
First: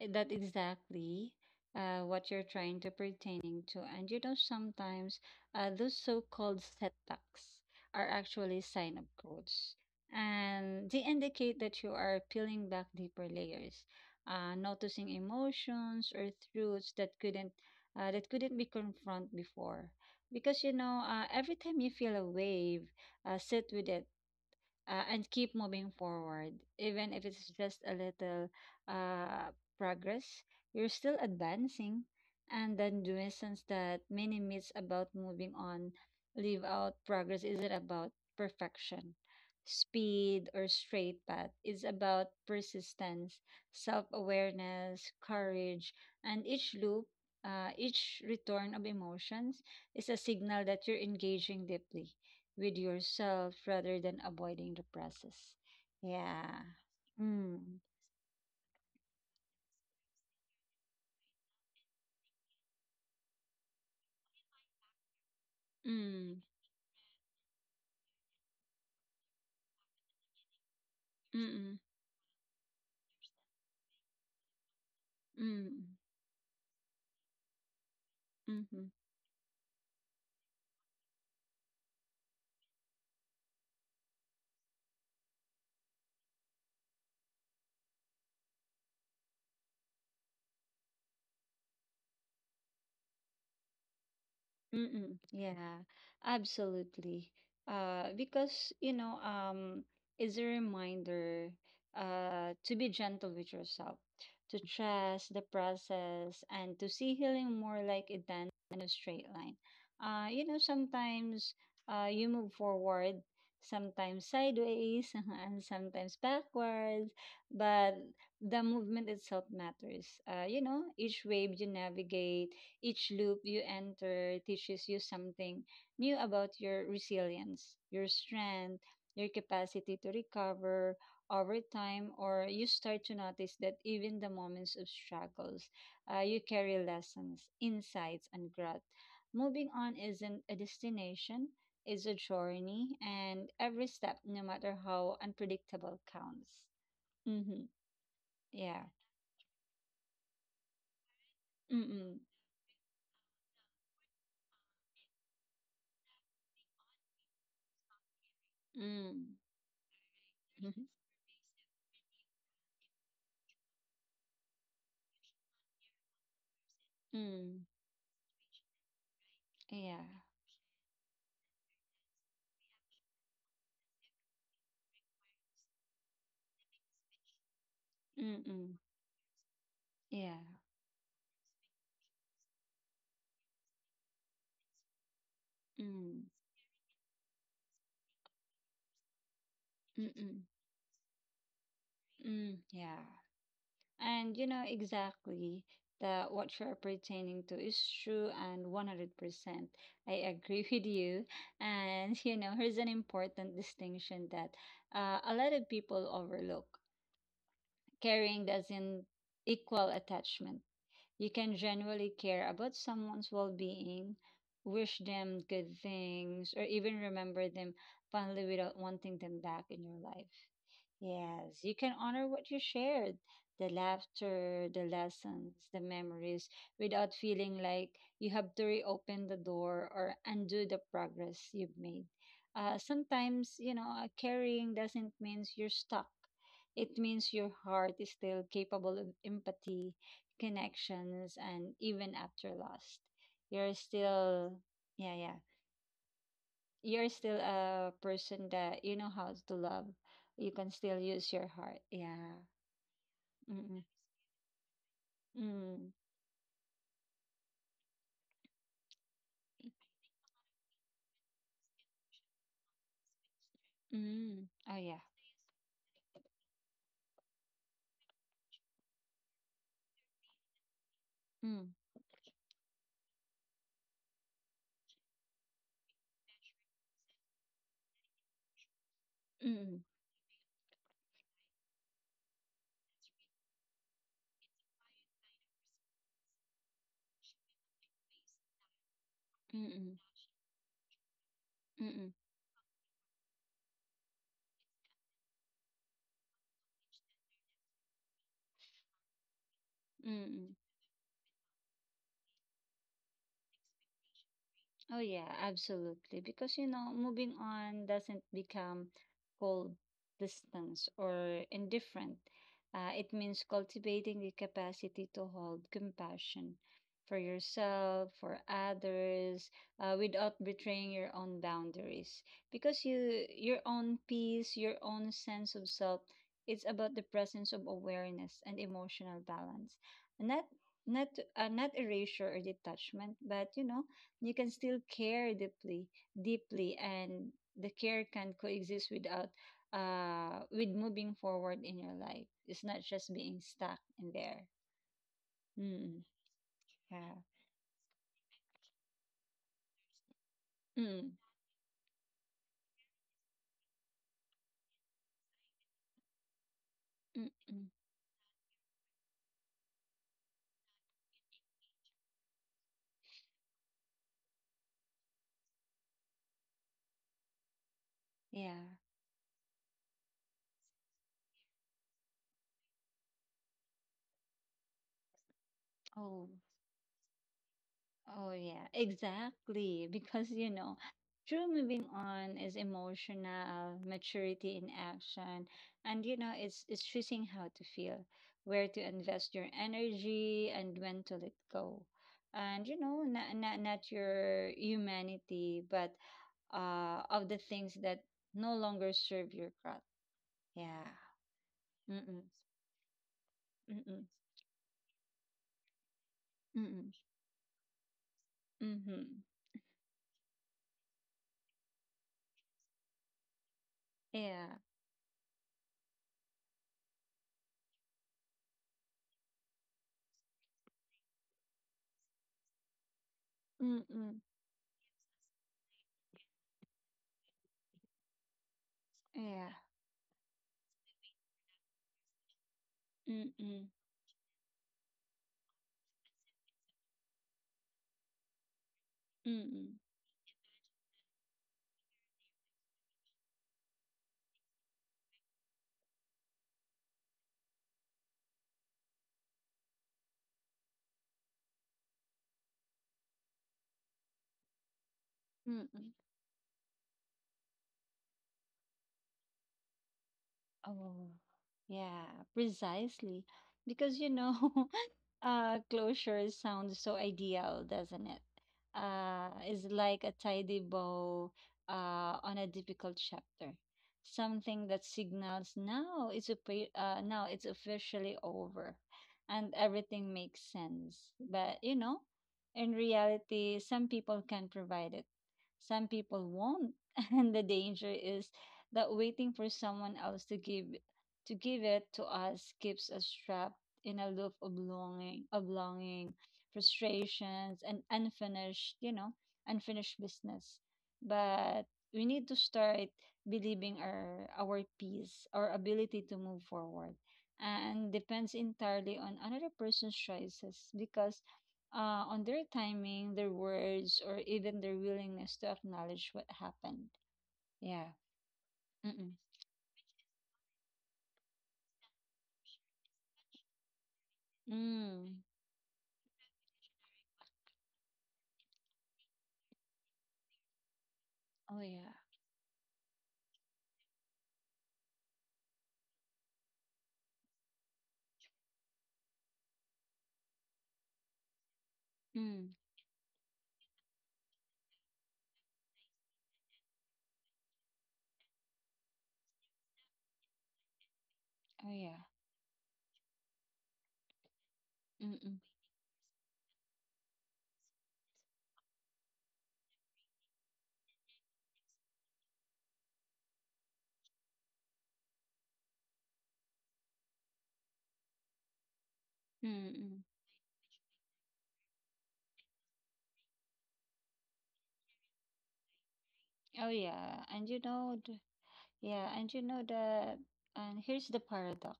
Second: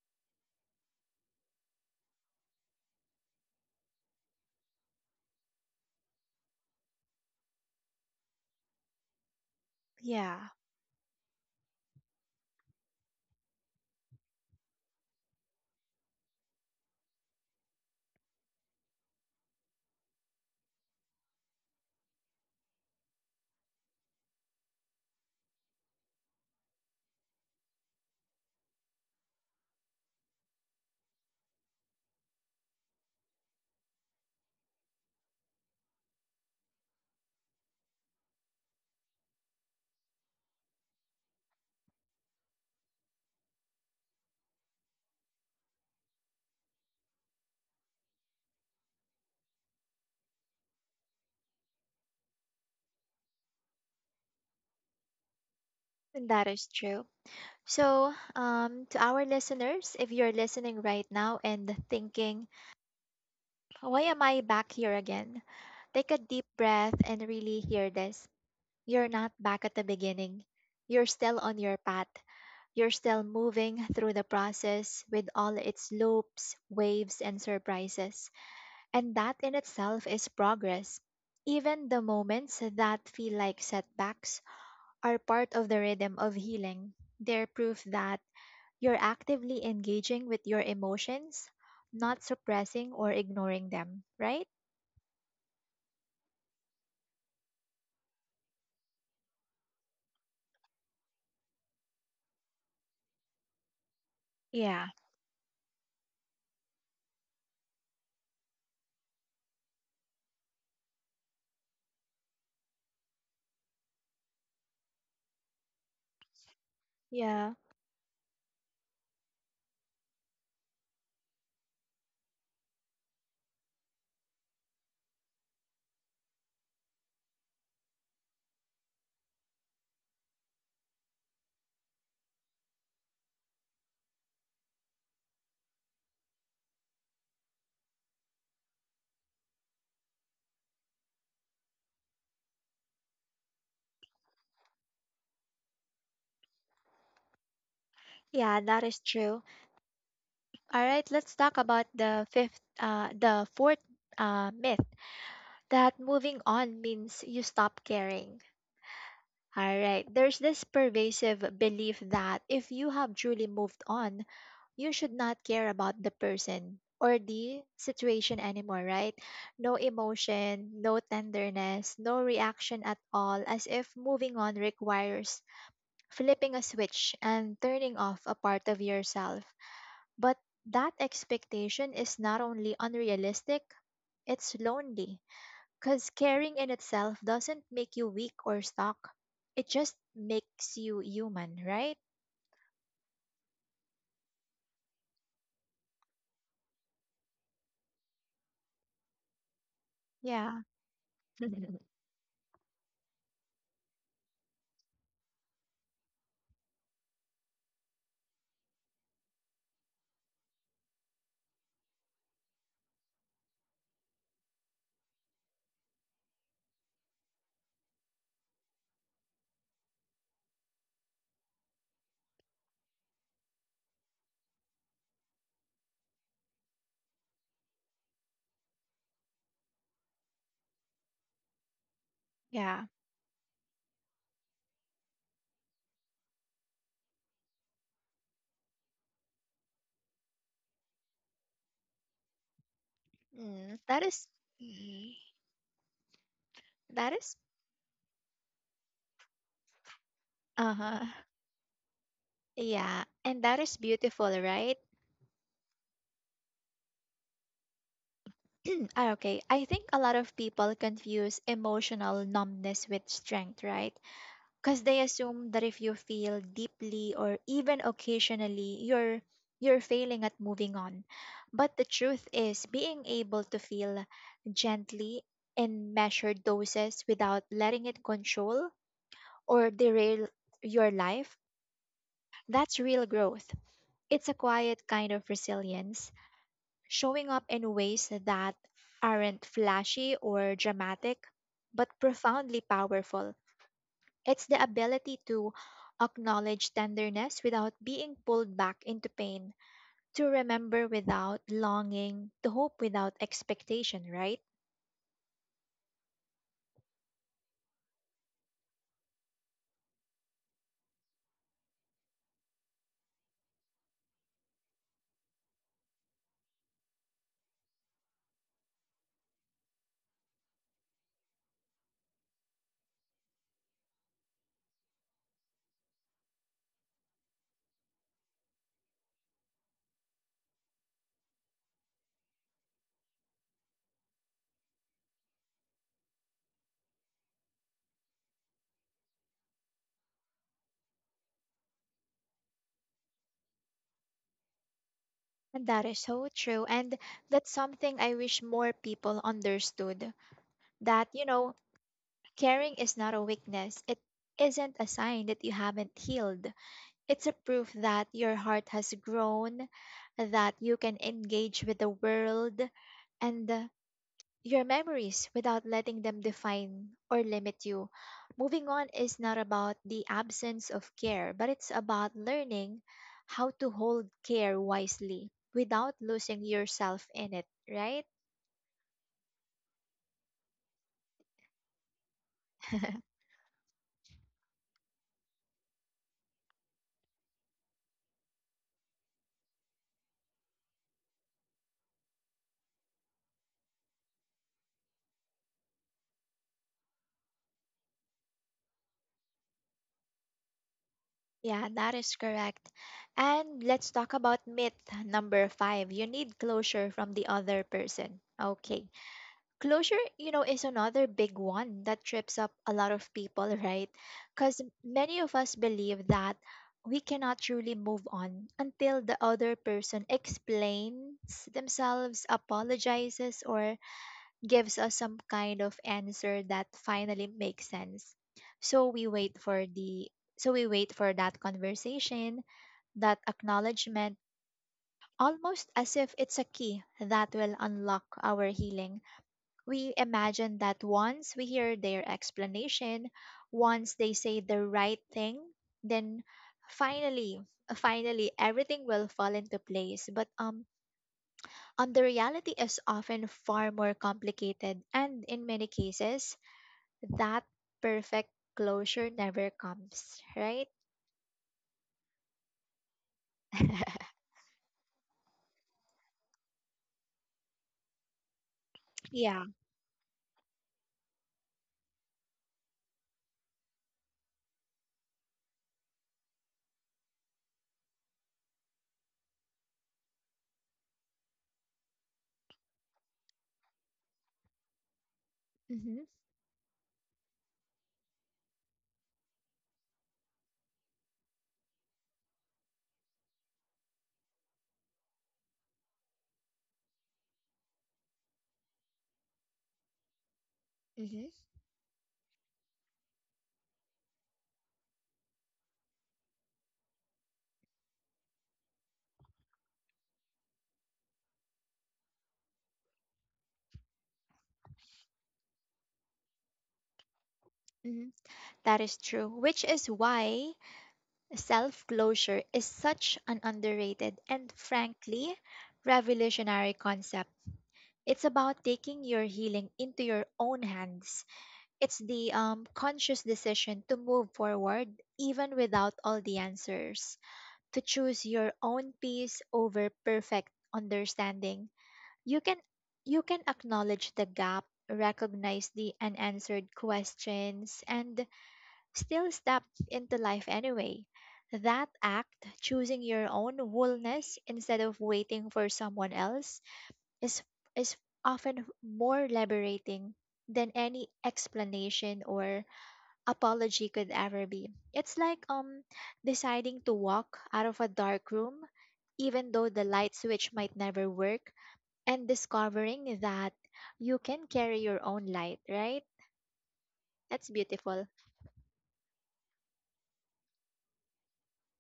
that exactly what you're trying to pertaining to. And you know, sometimes those so-called setbacks are actually sign of growth. Yeah, And they indicate that you are peeling back deeper layers, noticing emotions or truths that couldn't be confronted before. Because you know, every time you feel a wave, sit with it, and keep moving forward. Even if it's just a little uh, progress, you're still advancing. And then the essence that many myths about moving on leave out, progress isn't about perfection, speed, or straight path. It's about persistence, self awareness, courage, and each loop. Each return of emotions is a signal that you're engaging deeply with yourself rather than avoiding the process. Yeah. that is true. Mm. So, to our listeners, if you're listening right now and thinking, why am I back here again? Take a Mm. deep breath and really hear this. You're not back at the beginning. You're still on your Mm. path. You're still moving through the process with all Mm. its loops, waves, and surprises. Mm. And that in itself is progress. Even the moments that feel like setbacks are part of the rhythm of healing. They're proof that you're actively engaging with your emotions, not suppressing or ignoring them, right? Mm-mm. Yeah, absolutely. Because it's a reminder to be gentle with yourself, to Yeah. trust the process, and to see healing more like a dance than a straight line. Sometimes you move forward, sometimes sideways, and sometimes backwards, Yeah. but the movement itself matters. You know, each wave you navigate, each loop you enter teaches you something new about your resilience, your strength, your capacity to recover over time, or you start to notice that even the moments of struggles, you carry lessons, insights, and growth. Moving on isn't a destination, it's a journey, and every step, no matter how unpredictable, counts. Mm-hmm. Yeah, that Yeah. is true. All right, let's talk about Mm-mm. the fourth myth, that moving on means you stop caring. Mm. All right. There's this pervasive belief that if you have truly moved on, you should not care about the person or Mm. the situation anymore, right? No Yeah. emotion, no tenderness, no reaction at all, as if moving on requires flipping a switch and turning off a part Mm-mm. of yourself. Yeah. But that expectation is not only unrealistic, it's lonely because Mm. caring in itself doesn't make you weak or stuck, it just Mm-mm. makes you human, right? Mm. Mm, yeah. And you know exactly that what you're pertaining to is true and 100%. I Yeah. agree with you. And you know, here's an important distinction that a lot of people overlook. Caring doesn't equal attachment. You can genuinely care about someone's well being, wish them good things, or even remember them fondly without wanting them back in your life. Yes, you can honor what you shared, the laughter, the lessons, the memories, without feeling like you have to reopen the door or undo the progress you've made. Yeah. Sometimes, you know, carrying doesn't mean you're stuck. It means your heart is still capable of empathy, connections, and even after lost, you're Mm, that is, still, mm, yeah, yeah, you're that is, still a person that you know how to love. You can still uh-huh. use your heart. Yeah. Yeah, and that is Mm, beautiful, right? mm, Ah, okay, I think a lot of people confuse emotional numbness with strength, right? mm, mm. Oh, Because yeah. they assume that if you feel deeply or even occasionally you're failing at moving on, Mm, but the truth is being able to feel gently, in measured doses, without letting it control or mm, derail your life, that's real growth. It's a quiet kind of resilience, showing up in ways that aren't mm, flashy or dramatic mm, but mm, profoundly powerful. It's the ability to acknowledge tenderness without being pulled back into pain, to mm. remember without longing, to hope without expectation, right? Oh yeah, absolutely. Because you know, moving on doesn't become cold, distance, or indifferent. It means cultivating the capacity to hold compassion for yourself, for others, without betraying your own boundaries. Because you, your own peace, your own sense of self, it's about the presence of awareness and emotional balance, not not not erasure or detachment, but you know, you can still care deeply and the care can coexist without with moving forward in your life. It's not just being stuck in there. And that is Mm, so true. And yeah. that's something I wish more people understood, that, Mm, you know, caring is not a weakness. It isn't a sign that you haven't healed. It's mm, a mm, proof that your heart has grown, that you can engage with the world, and your memories, without letting them define or limit you. yeah, Moving on is not about the absence of care, but it's about learning how to hold care wisely without oh. losing yourself in it, right? Oh, yeah, exactly. Because, you know, true moving on is emotional maturity in action. And, you know, it's choosing how to feel, where to invest your energy, and when to let go. And, you know, not your humanity, but of the things that no longer serve your growth. Yeah. Yeah, that is Mm-mm. correct. And let's Mm-mm. talk about myth number five. You need closure Mm-mm. from the other person. Okay. Mm-hmm. Closure, you know, is another big one that trips up a lot of people, right? Yeah. Because many of us believe that we cannot truly move on until the other person explains themselves, apologizes, or Mm-mm. gives us some kind of answer that finally makes sense. So we wait Yeah. for the so we wait for that conversation, that Mm-mm. acknowledgement, almost as if it's a key that will unlock our healing. Mm-mm. We imagine that once we hear their explanation, once they say the right thing, then finally, finally, everything will fall into place. But the reality is often far more complicated, and in many Mm-mm. cases, that perfect closure never comes, right? Oh, yeah, precisely. Because, you know, closure sounds so ideal, doesn't it? Yeah. It's like a tidy bow on a difficult chapter, something that signals now it's officially over, and everything makes sense. But you know, in reality, some people can provide it, some Mm-hmm. people won't, and the danger is that waiting for someone else to give it to us keeps us trapped in a loop of longing, frustrations, and unfinished, you know, unfinished business. Mm-hmm. But we need to start believing our peace, our ability to move forward, and depends entirely on another person's choices, because on their timing, their words, or even their willingness to acknowledge what happened. Yeah. Mm-hmm. That is Mm-mm. true, which is why self closure is such an underrated and Mm. frankly revolutionary concept. It's about taking your healing into your own hands. Oh yeah. It's the conscious decision to move forward even without all the answers, to choose your own peace over perfect understanding. You Mm. can you can acknowledge the gap, recognize the unanswered questions, and still stepped into life anyway. Oh That yeah. act, choosing your own wholeness instead of Mm-mm. waiting for someone else, is, is often more liberating than any explanation or apology could ever be. It's like deciding to walk out of a dark room even though the Mm-mm. light switch might never work, and discovering that you can carry your own light, right? Oh yeah, and That's you know, beautiful. the, yeah, and you know the, and here's the paradox.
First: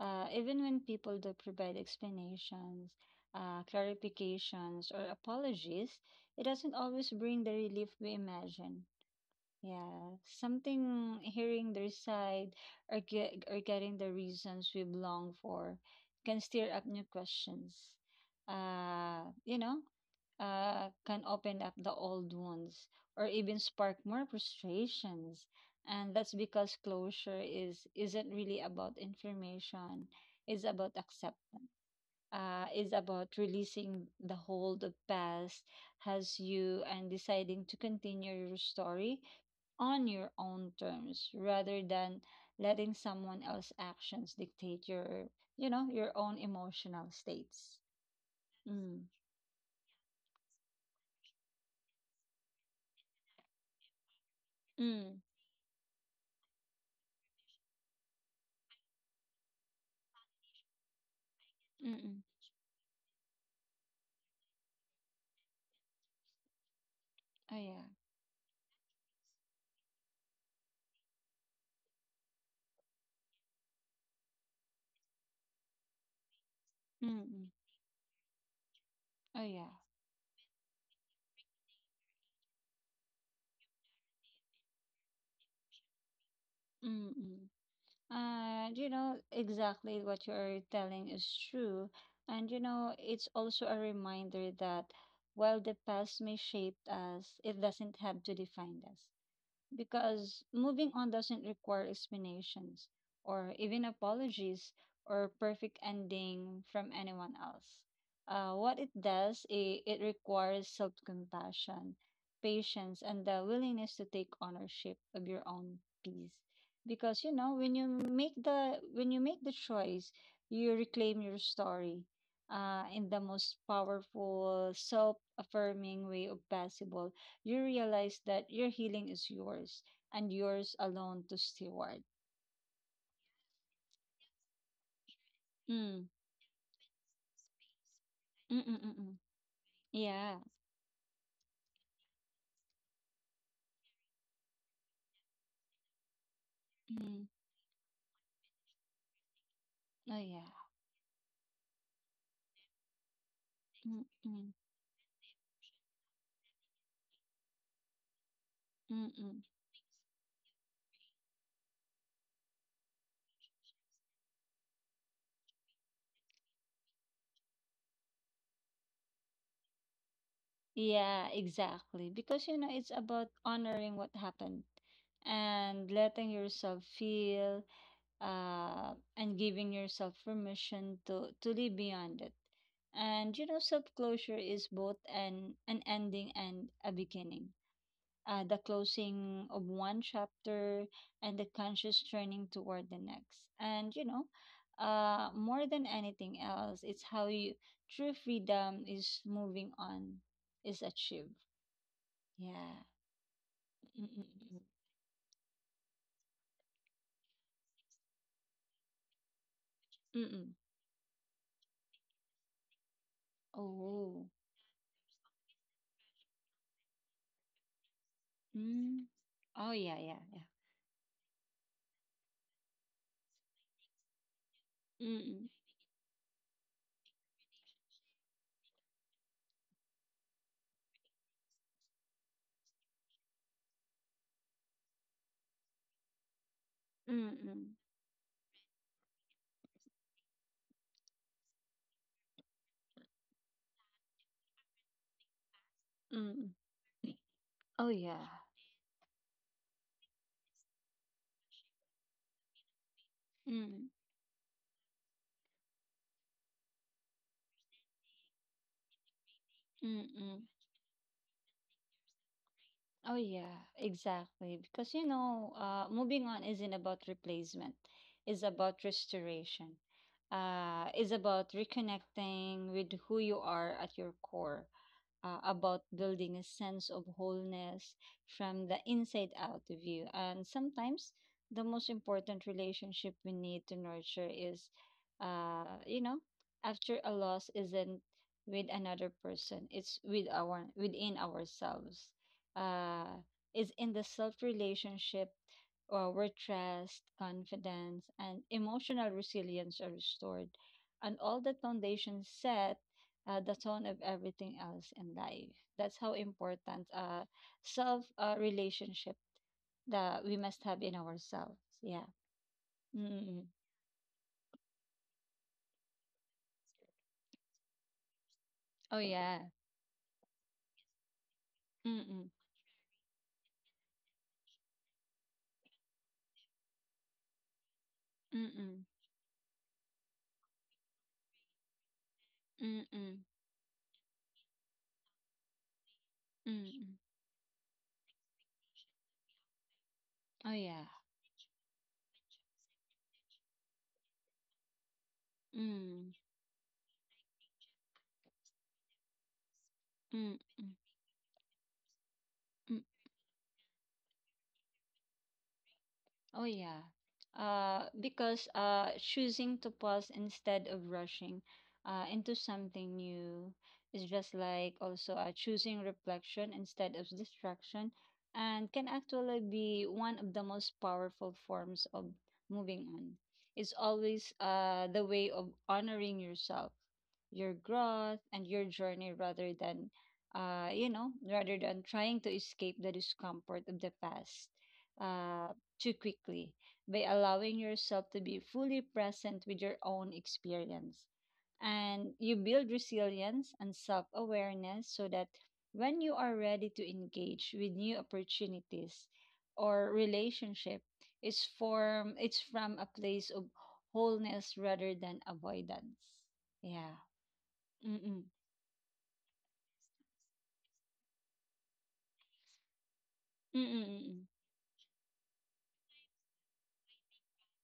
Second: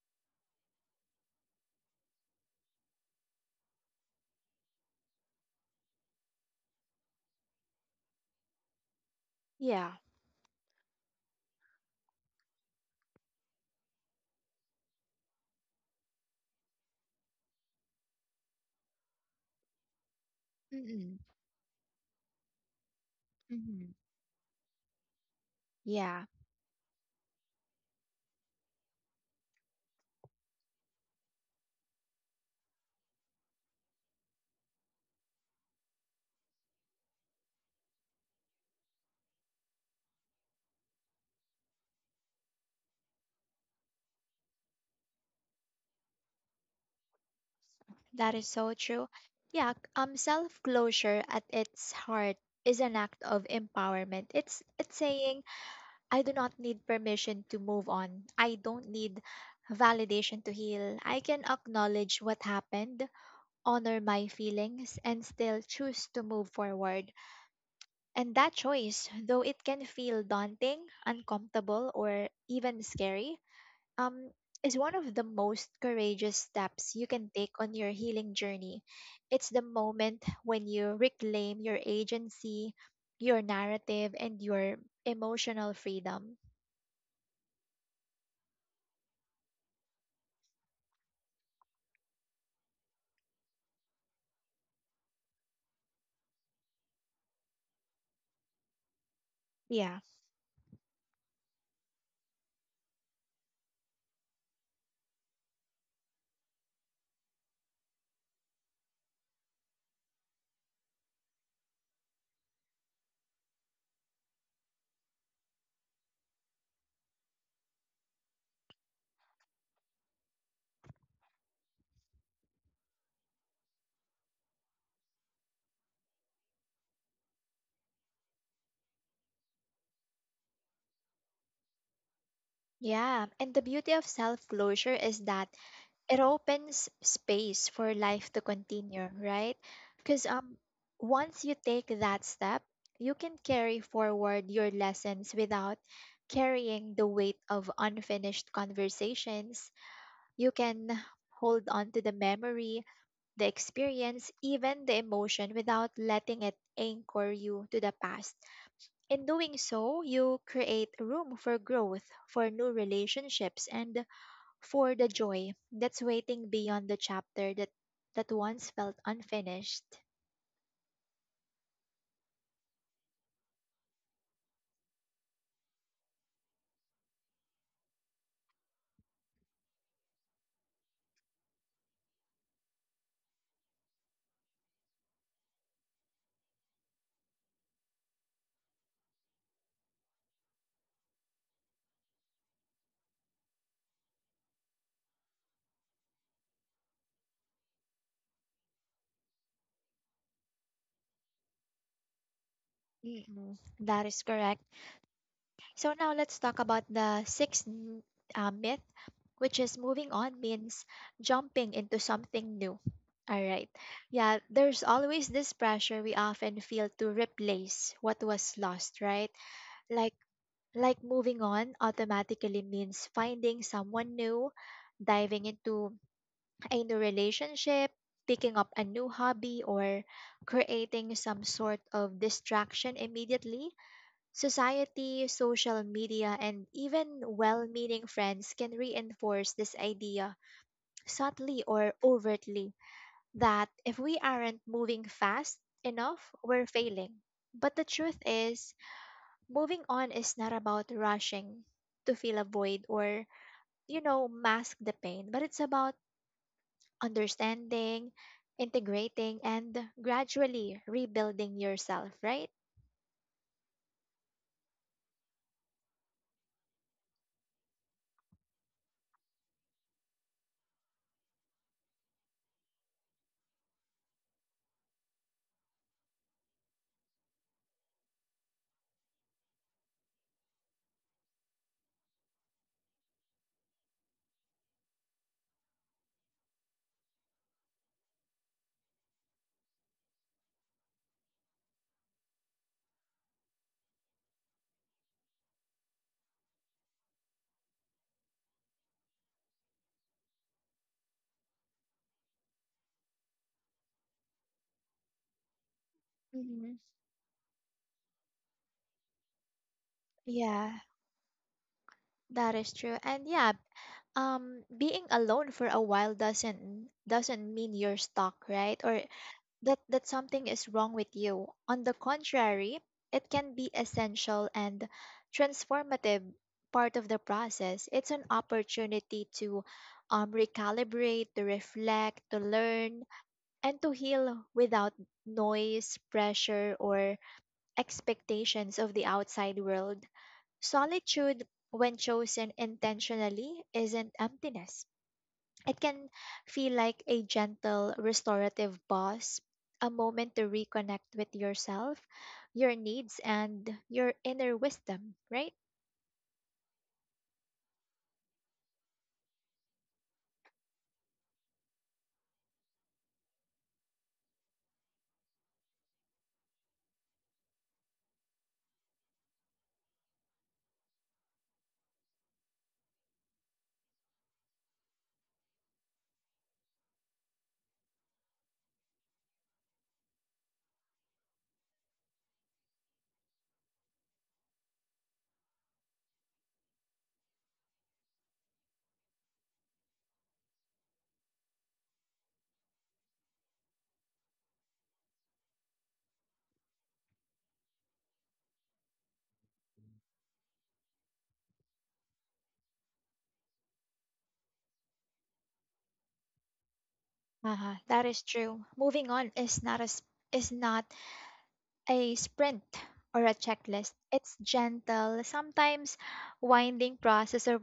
Even when people do provide explanations, clarifications, or apologies, it doesn't always bring the relief we imagine. Yeah. Yeah, something hearing their side, or getting the reasons we've longed for can stir up new questions. Uh, you know, Mm-mm. can open up the old wounds or even Mm-hmm. spark more frustrations. And Yeah. that's because closure is isn't really about information. It's about acceptance. Is about releasing the hold of past has you and deciding to continue your story on your own terms rather than letting someone else's actions dictate your, you know, your own emotional states. That is so Mm. true. Yeah, self closure at its heart is an act of empowerment. It's Mm. saying, I do not need permission to move on. I don't need validation to heal. I can acknowledge Mm-mm. what happened, honor my feelings, and still choose to move forward. Oh yeah. And that choice, though it can feel daunting, uncomfortable, or even scary, um, is one of the most courageous steps you can Mm-mm. take on your healing journey. Oh It's the yeah. moment when you reclaim your agency, your narrative, and your emotional freedom. Mm-mm. And you know, exactly what you are telling is true. And you know, it's also a reminder that while the past may shape us, it doesn't have to define us. Yeah. Because moving on doesn't require explanations or even apologies or perfect ending from anyone else. What it does, it requires self compassion, patience, and the willingness to take ownership of your own peace. Because you know, when you make the when you make the choice, you reclaim your story in the most powerful, self affirming way of possible. You realize that your healing is yours and yours alone to steward. Yeah. And the beauty of self closure is that Mm. it opens space for life to continue, Mm-mm-mm. right? Because Yeah. Once you take that step, you can carry forward your lessons without carrying the Mm. weight of unfinished conversations. Oh, yeah. You can hold on to the memory, the experience, Mm-mm. even the emotion, without letting it anchor you to the past. In Mm-mm. doing so, you create room for growth, for new relationships, and for the joy that's waiting beyond the chapter that once felt unfinished. Yeah, exactly. Because, you know, it's about honoring what happened and letting yourself feel uh, and giving yourself permission to live beyond it. And, you know, self closure is both an ending and a beginning. The closing of one chapter, and the conscious turning toward the next. And, you know, more than anything else, it's how you true freedom is moving on, is achieved. Yeah. Mm-mm, that is Mm-mm. correct. So now let's talk about the myth, which is moving on Mm-mm. means jumping into something new. All right. Oh. Yeah, there's always this pressure we often feel to replace what was lost, Mm. right? Oh, yeah, Like yeah, yeah. like moving on automatically means finding someone new, Mm-mm. diving into a new relationship, picking up a new hobby, or creating some sort of distraction immediately. Society, social media, and even well Mm-mm. meaning friends can reinforce this idea, subtly or overtly, that if we aren't moving fast enough, Mm-mm. we're failing. But the Oh, truth yeah. is, moving on is not about rushing to fill a void or, Mm-mm. you know, mask the pain, but it's about understanding, integrating, and Mm-mm. gradually rebuilding yourself, right? Oh, yeah, exactly. Because, you know, moving on isn't about replacement, it's about restoration, it's about reconnecting with who you are at your core, about building a sense of wholeness from the inside out of you. And sometimes the most important relationship we need to nurture is, you know, after a loss, isn't with another person, it's with our within ourselves. Uh, is in the self relationship or where trust, confidence, and emotional resilience are restored. And all that foundation set the tone of everything else in life. That's how Hmm. important self relationship that we must Yeah, have in ourselves. Yeah. that is true. And Mm-mm. yeah, being alone for a while doesn't mean you're stuck, right, Oh or yeah. that that something is wrong with you. On the Mm-mm. contrary, it can be essential and transformative part of the process. It's an Mm-mm. opportunity to recalibrate, to reflect, to learn, Mm-mm. and to heal without noise, pressure, Mm-mm. or expectations of the outside world. Oh yeah. Solitude, when chosen intentionally, isn't emptiness. It can Mm-mm. feel like a gentle, restorative pause, a moment to reconnect with yourself, your needs, and your inner wisdom, right? Oh yeah. Because choosing to pause instead of rushing into something new is just like also choosing reflection instead of distraction, and can actually be one of the most powerful forms of moving on. It's always the way of honoring yourself, your growth, and your journey rather than, you know, rather than trying to escape the discomfort of the past. Uh, Too quickly, by allowing yourself to be fully present with your own experience. And you build resilience and self awareness so that when you are ready to engage with new opportunities or relationship, it's from a place of wholeness rather than avoidance. Yeah. Uh-huh. That Mm-mm. is true. Moving on is not as is not a sprint or a checklist. Mm-mm. It's gentle, sometimes winding process of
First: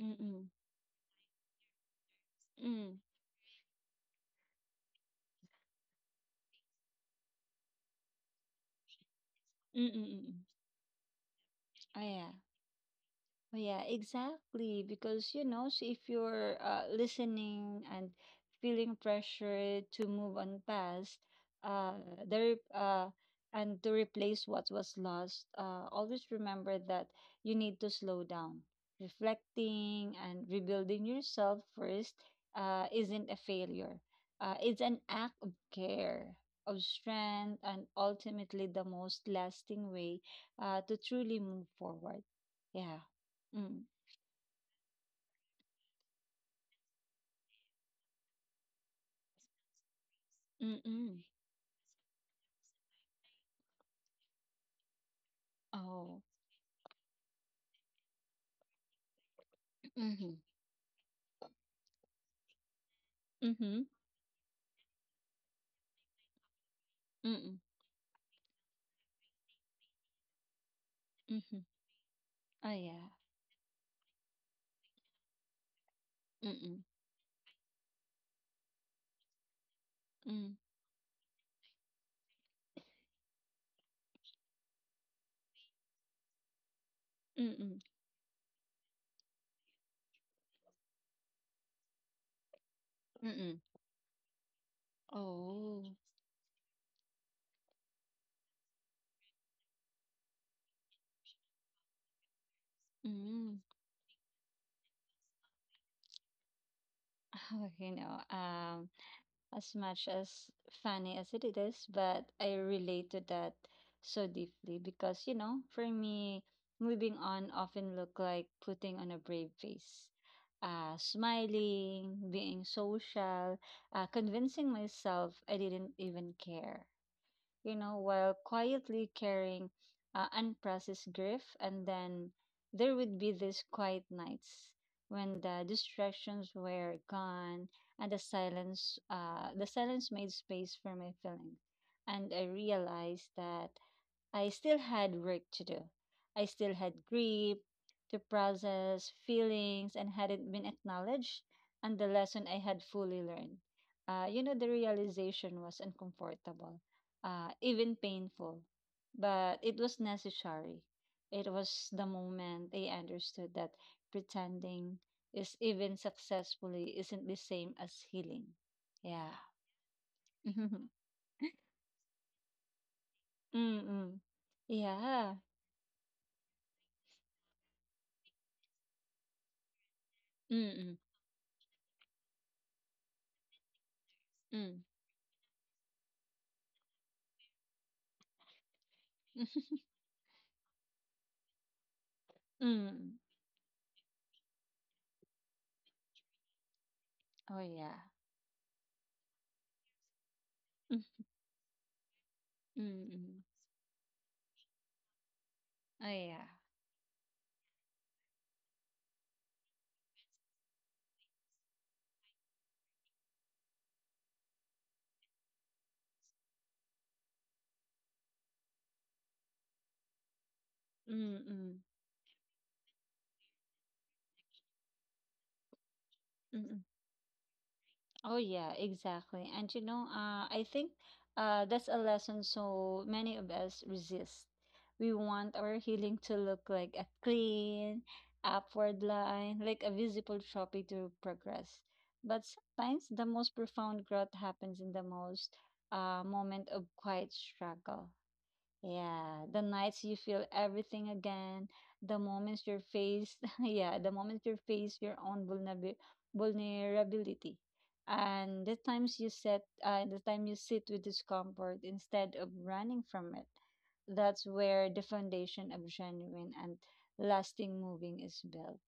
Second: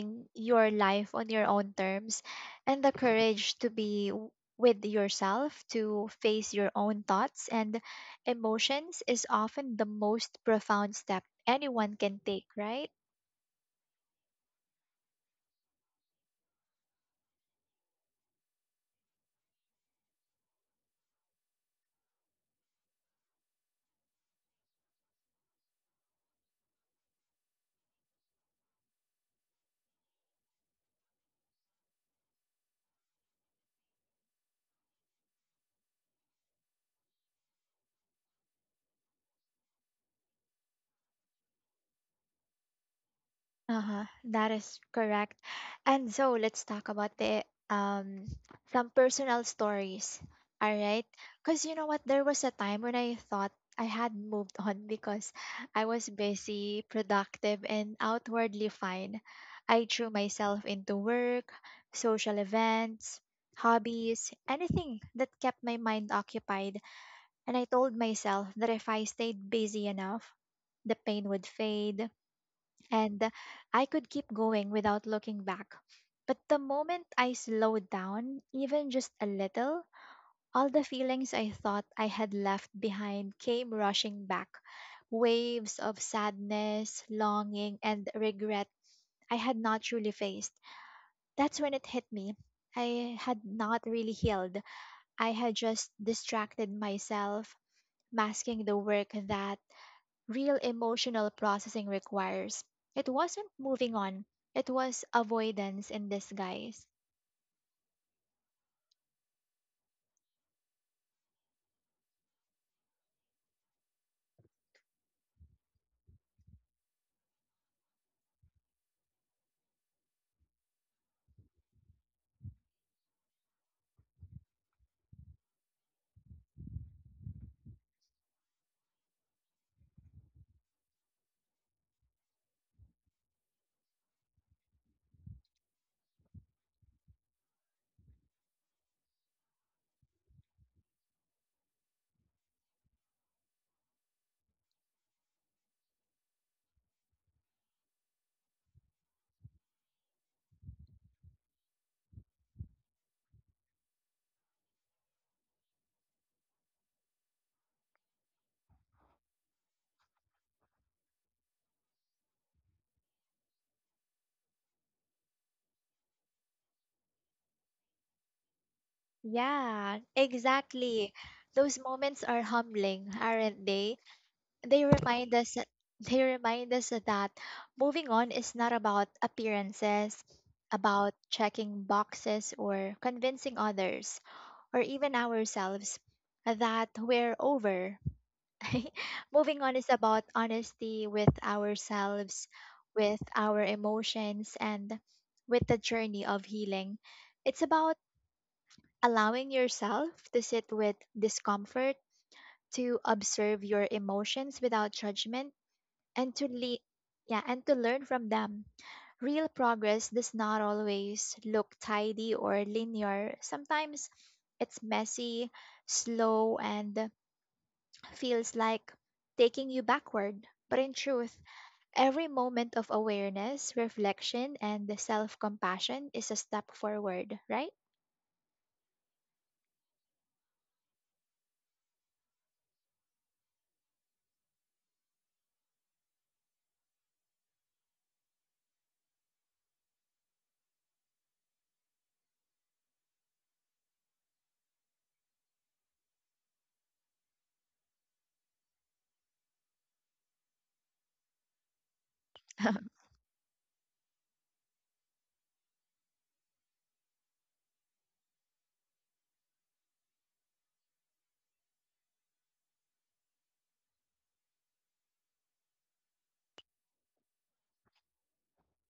Mm-mm. Mm-mm. your life on your own terms, and the Mm-mm. courage to be with yourself, to face your own thoughts and emotions, is often the most Mm-mm. profound step anyone Oh can yeah. take, right? Oh yeah, exactly. Because, you know, so if you're listening and feeling pressure to move on past, uh, the re- uh, and to replace what was lost, always remember that you need to slow down. Reflecting and rebuilding yourself first isn't a failure. It's an act of care, of strength, and ultimately the most lasting way to truly move forward. Yeah. Mm, Uh-huh. That is correct. And so let's talk about the um some personal stories. All right? mm. Cuz you know what, there was a time when I thought I had moved on because I was Oh. busy, productive, and outwardly fine. I threw Mhm. myself into work, social events, Mhm. hobbies, anything that kept my mind occupied, and Mm. I told myself that if I stayed busy enough, the pain would Mhm. fade, Oh, yeah. and I could keep going without looking back. But the Mm. moment I slowed down, even just a little, Mm. all the feelings I thought I had left behind came rushing back. Waves of sadness, longing, Mm. and regret I had not truly faced. That's when it hit me. I had Mm. not really healed. I had Oh. just distracted myself, masking the work that real emotional processing requires. It wasn't Mm. moving on, it was avoidance in disguise. Oh, you know, as much as funny as it is, but I relate to that so deeply because, you know, for me, moving on often look like putting on a brave face. Smiling, being social, convincing myself I didn't even care. You know, while quietly carrying unprocessed grief. And then there would be these quiet nights when the distractions were gone and the silence made space for my feelings. And I realized that I still had work to do. I still had grief to process, feelings, and hadn't been acknowledged, and the lesson I had fully learned. The realization was uncomfortable, even painful, but it was necessary. It was the moment I understood that pretending is even successfully isn't the same as healing. Yeah. Yeah, exactly. Those moments are humbling, aren't they? Mm-mm. They remind Yeah. us they remind us that moving on is not about appearances, Mm-mm. about checking boxes or convincing others, or Mm. even ourselves, that we're over. Moving on is about honesty with ourselves, Mm. with our emotions, and with the journey of healing. Oh, It's yeah. about allowing yourself to sit with Mm, discomfort, mm to mm. observe your emotions without judgment, Oh, and yeah. Yeah, and to learn from them. Real progress does not always look tidy or linear. Sometimes it's messy, slow, and feels like taking you backward. But in truth, Mm-mm. every moment of awareness, reflection, and the self compassion is a step Mm-mm. forward, right? Oh, yeah, exactly. And you know, I think that's a lesson so many of us resist. We want our healing to look like a clean, upward line, like a visible trophy to progress. But sometimes the most profound growth happens in the most moment of quiet struggle. Yeah, the nights you feel everything again, the moments you face, yeah, the moments you face your own vulnerability, and the times you set, the time you sit with discomfort instead of running from it. That's where the foundation of genuine and lasting moving is built.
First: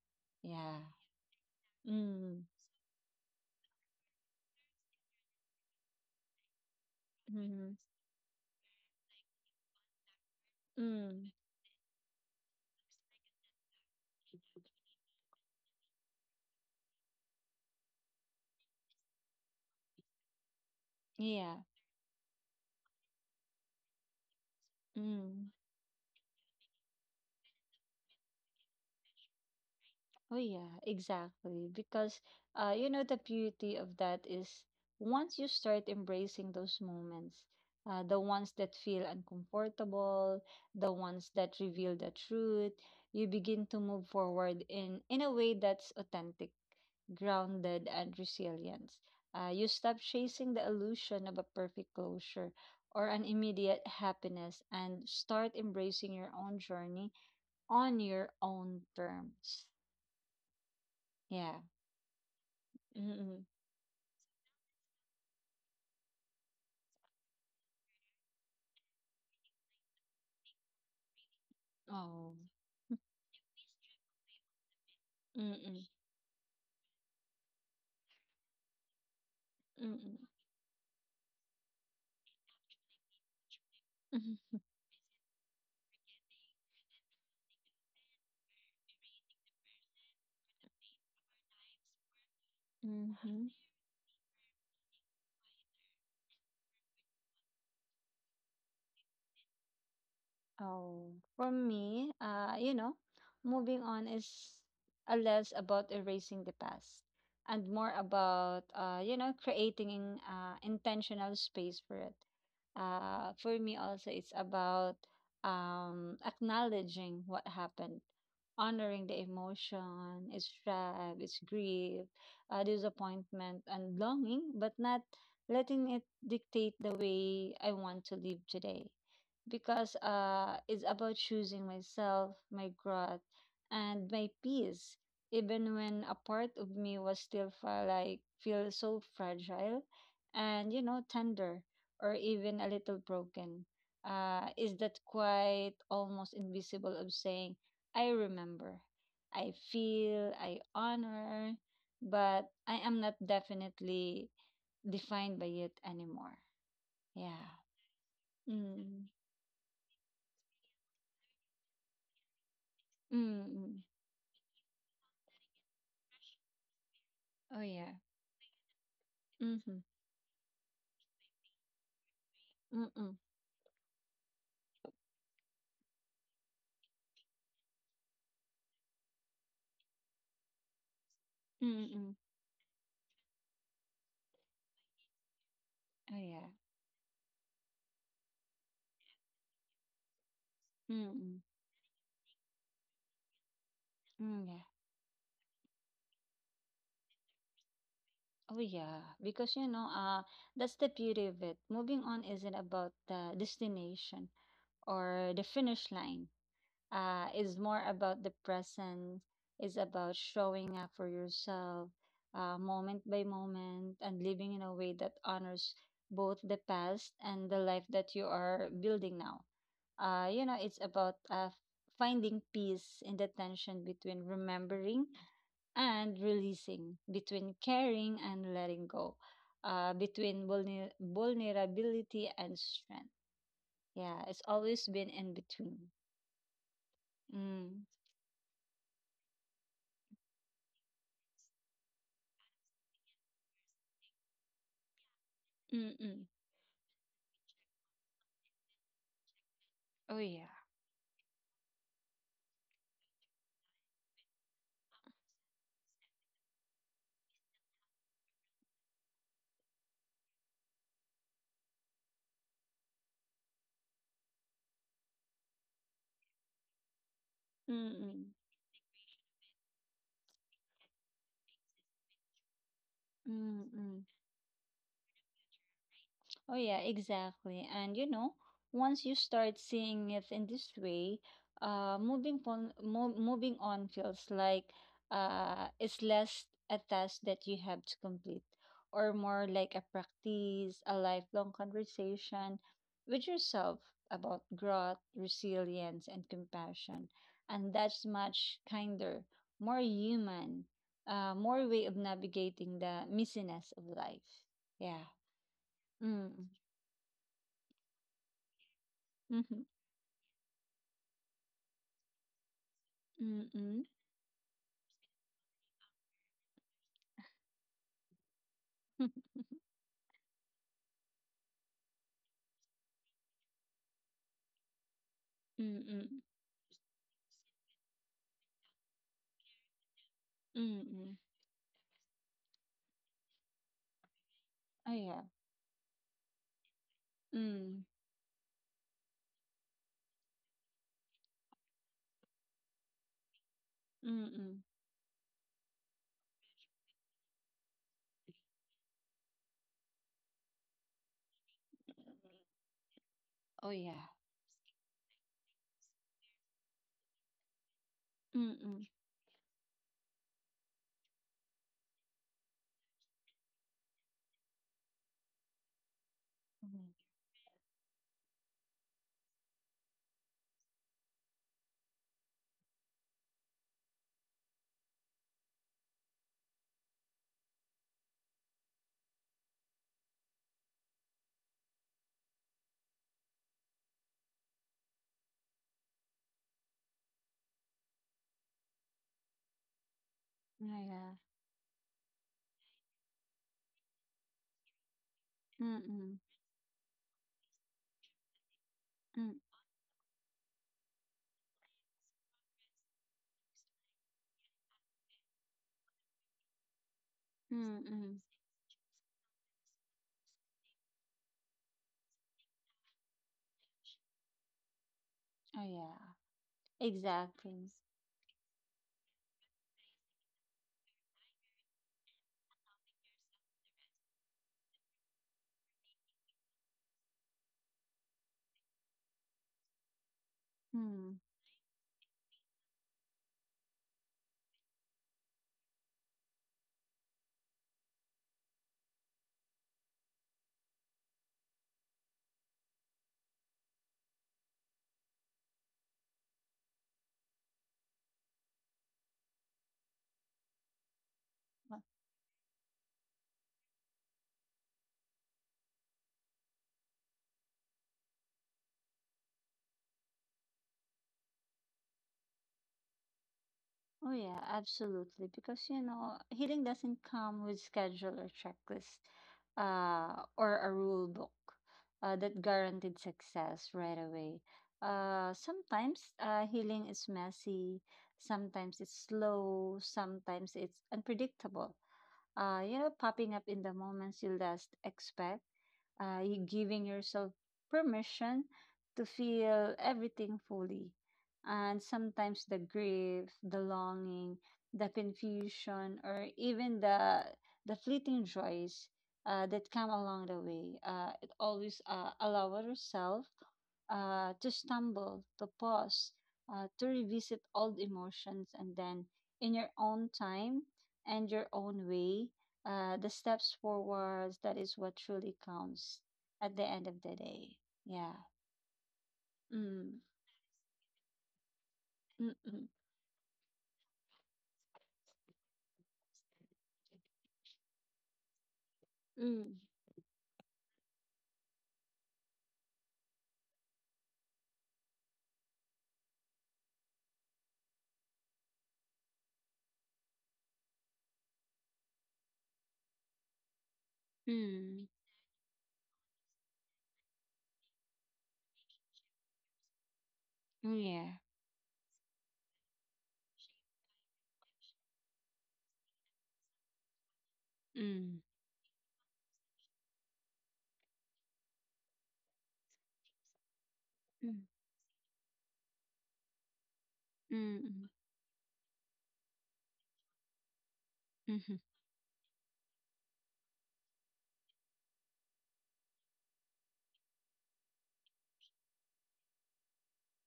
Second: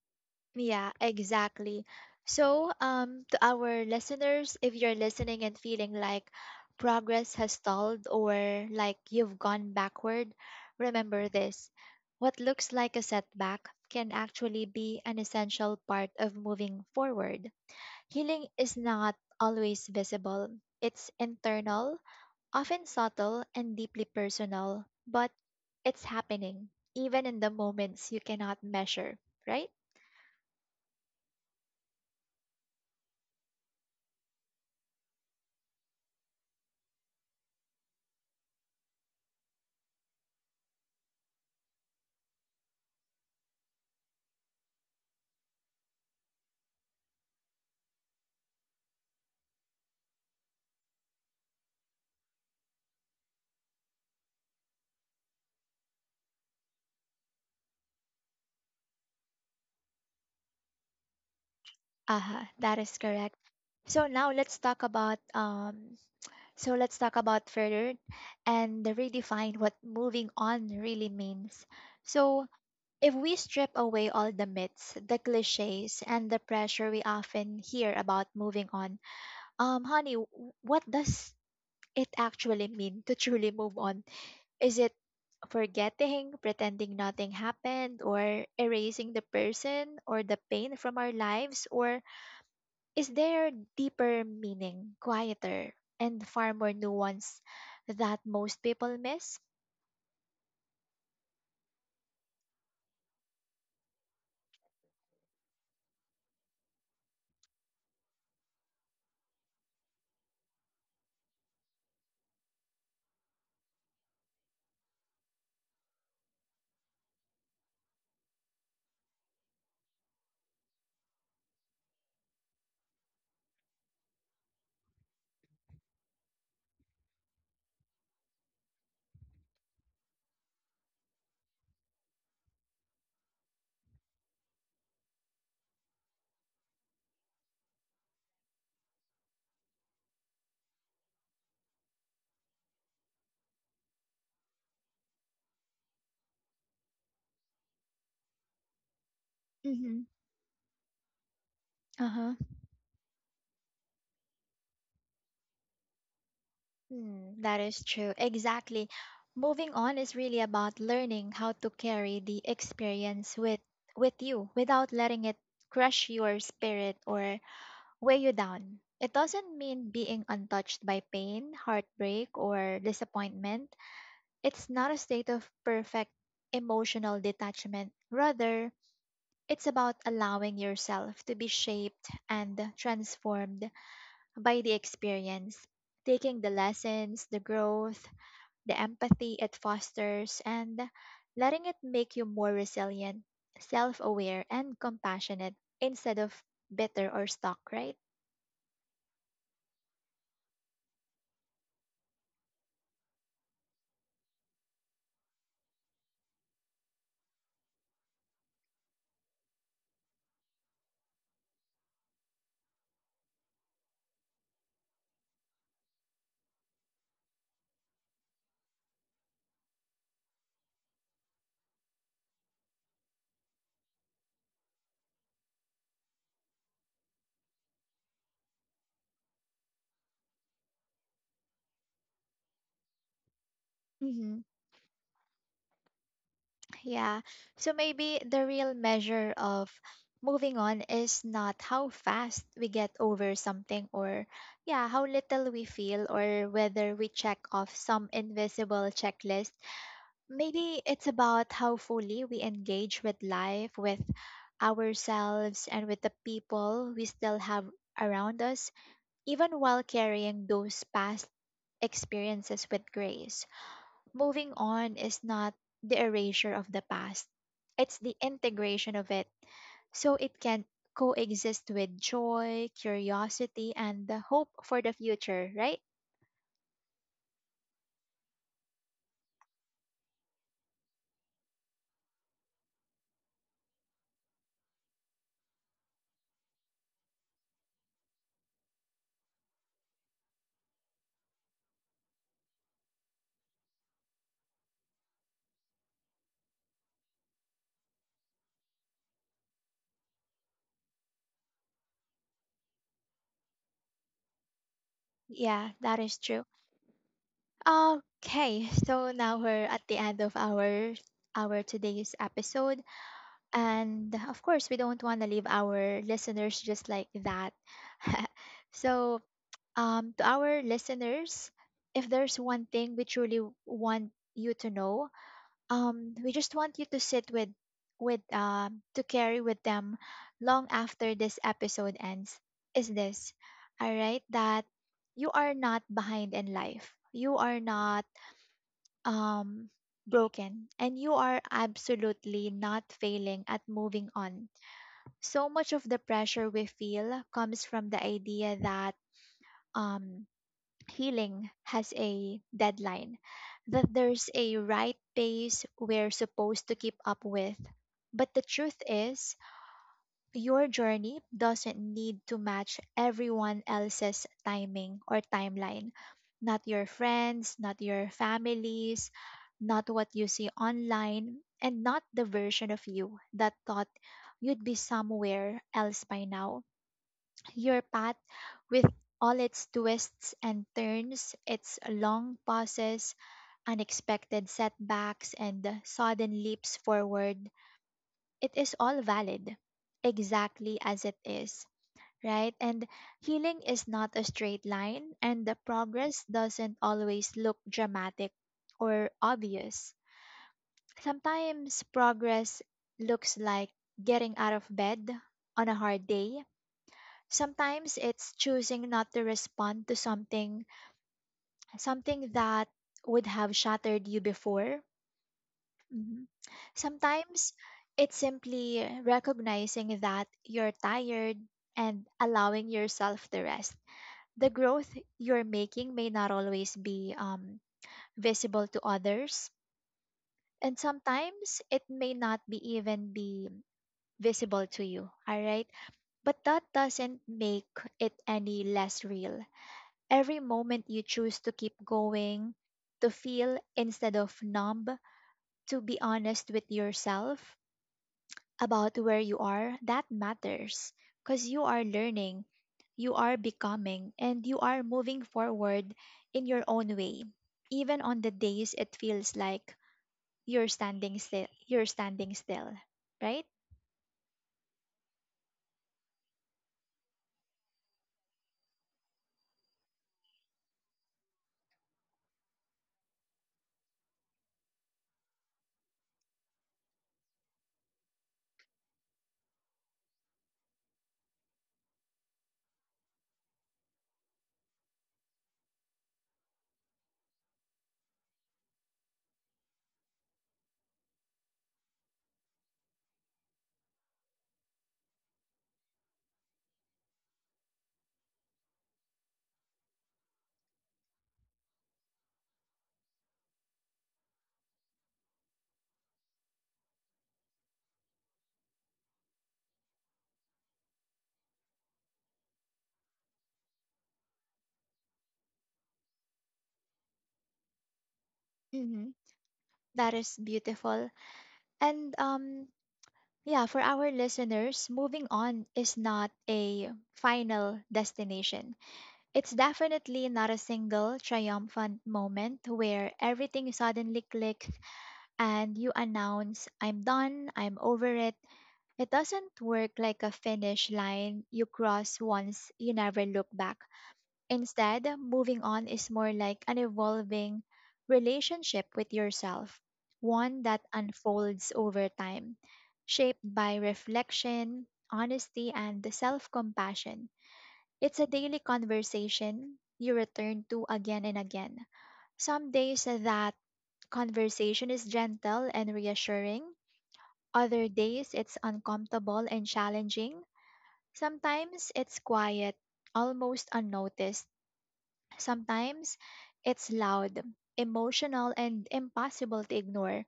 Yeah. Yeah, exactly. Mm. So, to our listeners, if you're listening and feeling like progress has Mm-hmm. stalled or like you've gone backward, Mm. remember this. What looks like a setback can actually be an essential part of moving forward. Healing is not always visible. It's Yeah. internal, often subtle, and deeply personal, but Mm. it's happening, even in the moments you cannot measure, right? Oh yeah, exactly. Because you know the beauty of that is once you start embracing those moments, the ones that feel uncomfortable, the ones that reveal the truth, you begin to move forward in a way that's authentic, grounded, and resilient. You stop chasing the illusion of a perfect closure or an immediate happiness and start embracing your own journey on your own terms. Yeah. Aha, that is 嗯 correct. 嗯 So now let's talk about further and redefine what moving on really means. 哦，So if we strip away all the myths, the 嗯嗯 clichés, and the pressure we often hear about moving on, 嗯 honey, 嗯 what does it actually mean to truly move on? 嗯嗯 Is it forgetting, pretending nothing happened, or erasing the person or the pain from our lives? Or is 嗯 there 哼。deeper meaning, quieter, and far more nuance that most people miss? Oh, for me, moving on is a less about erasing the past and more about creating intentional space for it. For me also, it's about acknowledging what happened, honoring the emotion, its drive, its grief, disappointment, and longing, but not letting it dictate the way I want to live today because it's about choosing myself, my growth, and my peace. Even when a part of me was still feel like feel so fragile, and you know tender, or even a little broken, is that quite almost invisible of saying, "I remember, I Mm-hmm. feel, I honor," Uh huh. but I am not definitely defined by it anymore. Hmm, Yeah. that is true. Exactly. Mm. Moving on is really about learning how to carry the experience Mm. with mm. with you without letting it crush your spirit or Oh yeah. weigh you down. It doesn't Mhm, mean being untouched by pain, heartbreak, or mm, disappointment. It's not a state of perfect emotional detachment. Rather, it's about allowing yourself to be shaped mm. and transformed by the experience, Oh, taking yeah. the lessons, the growth, the empathy it fosters, and Mm, letting it make you more resilient, self aware, mm, yeah. and compassionate instead of bitter or stuck, right? Oh, yeah. Because, you know, that's the beauty of it. Moving on isn't about the destination or the finish line. Is more about the present. Is about showing up for yourself, moment by moment, and living in a way that honors both the past and the life that you are building now. It's about finding peace in the tension between remembering and releasing, between caring and letting go, between vulnerability and strength. Yeah, Mm-hmm. it's always been in between. Yeah. So Mm. maybe the real measure of moving on is not how fast we get over something, or yeah, how little we feel, Mm-mm. or whether we check off some invisible checklist. Oh, yeah. Maybe it's about how fully we engage with life, with ourselves, and with the people we still have around us, even while carrying those past experiences with grace. Moving on is not the erasure of the past, it's the Mm-mm. integration of it so it can coexist with joy, curiosity, Mm-mm. and the hope for the future, right? Oh yeah, exactly. And you know, once you start seeing it in this way, moving on feels like it's less a task that you have to complete, or more like a practice, a lifelong conversation with yourself about growth, resilience, and compassion. And that's much kinder, more human, more way of navigating the messiness of life. Yeah. Yeah, that is Mm. true. Okay, so now we're at the end of our today's episode, Mm-mm. and of course, we don't want to leave our listeners just like that. So, to our listeners, if there's one thing we truly want you to know, Mm-mm. we just want you to sit with, to carry with them long after Mm-mm. this episode ends. Is this all right? That Oh yeah. you are not behind in life. You are Mm. not, um, broken, and you are absolutely not failing at moving on. Mm-mm. So much of the pressure we feel comes from the idea that, um, healing has a deadline, Oh that yeah. there's a right pace we're supposed to keep up with. But the truth Mm-mm. is, your journey doesn't need to match everyone else's timing or timeline. Not Mhm. your friends, not your families, not what you see online, and not the version of you that thought you'd be somewhere else by now. Your path, with all its twists and turns, its long pauses, unexpected setbacks, and sudden leaps forward, it is all valid exactly Oh as yeah. it is, right? And healing is not a straight line, and the Mm-mm. progress doesn't always look dramatic or Mm. obvious. Sometimes progress looks like getting out of bed on a hard day. Sometimes Mm-mm. it's choosing not to respond to something that would have shattered you before. Oh yeah. Mhm. Sometimes Exactly. it's simply recognizing that you're tired and allowing yourself to rest. The growth you're making may not always be visible to others, and Hmm. sometimes it may not be even be visible to you, all right? But that doesn't make it any less real. Every moment you choose to keep going, to feel instead of numb, to be honest with yourself about where you are, that matters, because you are learning, you are becoming, and you are moving forward in your own way. Even on the days it feels like you're standing still, right? Oh yeah, absolutely. Because you know, healing doesn't come with schedule or checklist, or a rule book, that guaranteed success right away. Sometimes healing is messy, sometimes it's slow, sometimes it's unpredictable you know, popping up in the moments you least expect, you giving yourself permission to feel everything fully. And sometimes the grief, the longing, the confusion, or even the fleeting joys that come along the way. It always allow ourselves to stumble, to pause, to revisit old emotions, and then in your own time and your own way, the steps forwards, that is what truly counts at the end of the day. Yeah. Mm-hmm. Mm. That is beautiful. And Mm. Mm. yeah, for our listeners, moving on is not a final destination. It's Mm. definitely not a single triumphant moment where everything suddenly click and you announce, I'm done, I'm over it. It doesn't work like a finish line you cross once you never look back. Mm. Instead, moving on is more like an evolving relationship with yourself, one Mm, that yeah. unfolds over time, shaped by reflection, honesty, and self compassion. It's Mm. a daily conversation you return to again and again. Some days that Mm. conversation is gentle and reassuring, other Mm. days it's uncomfortable and challenging. Mm. Mm. Sometimes it's quiet, almost unnoticed. Sometimes it's loud, emotional, and impossible to ignore.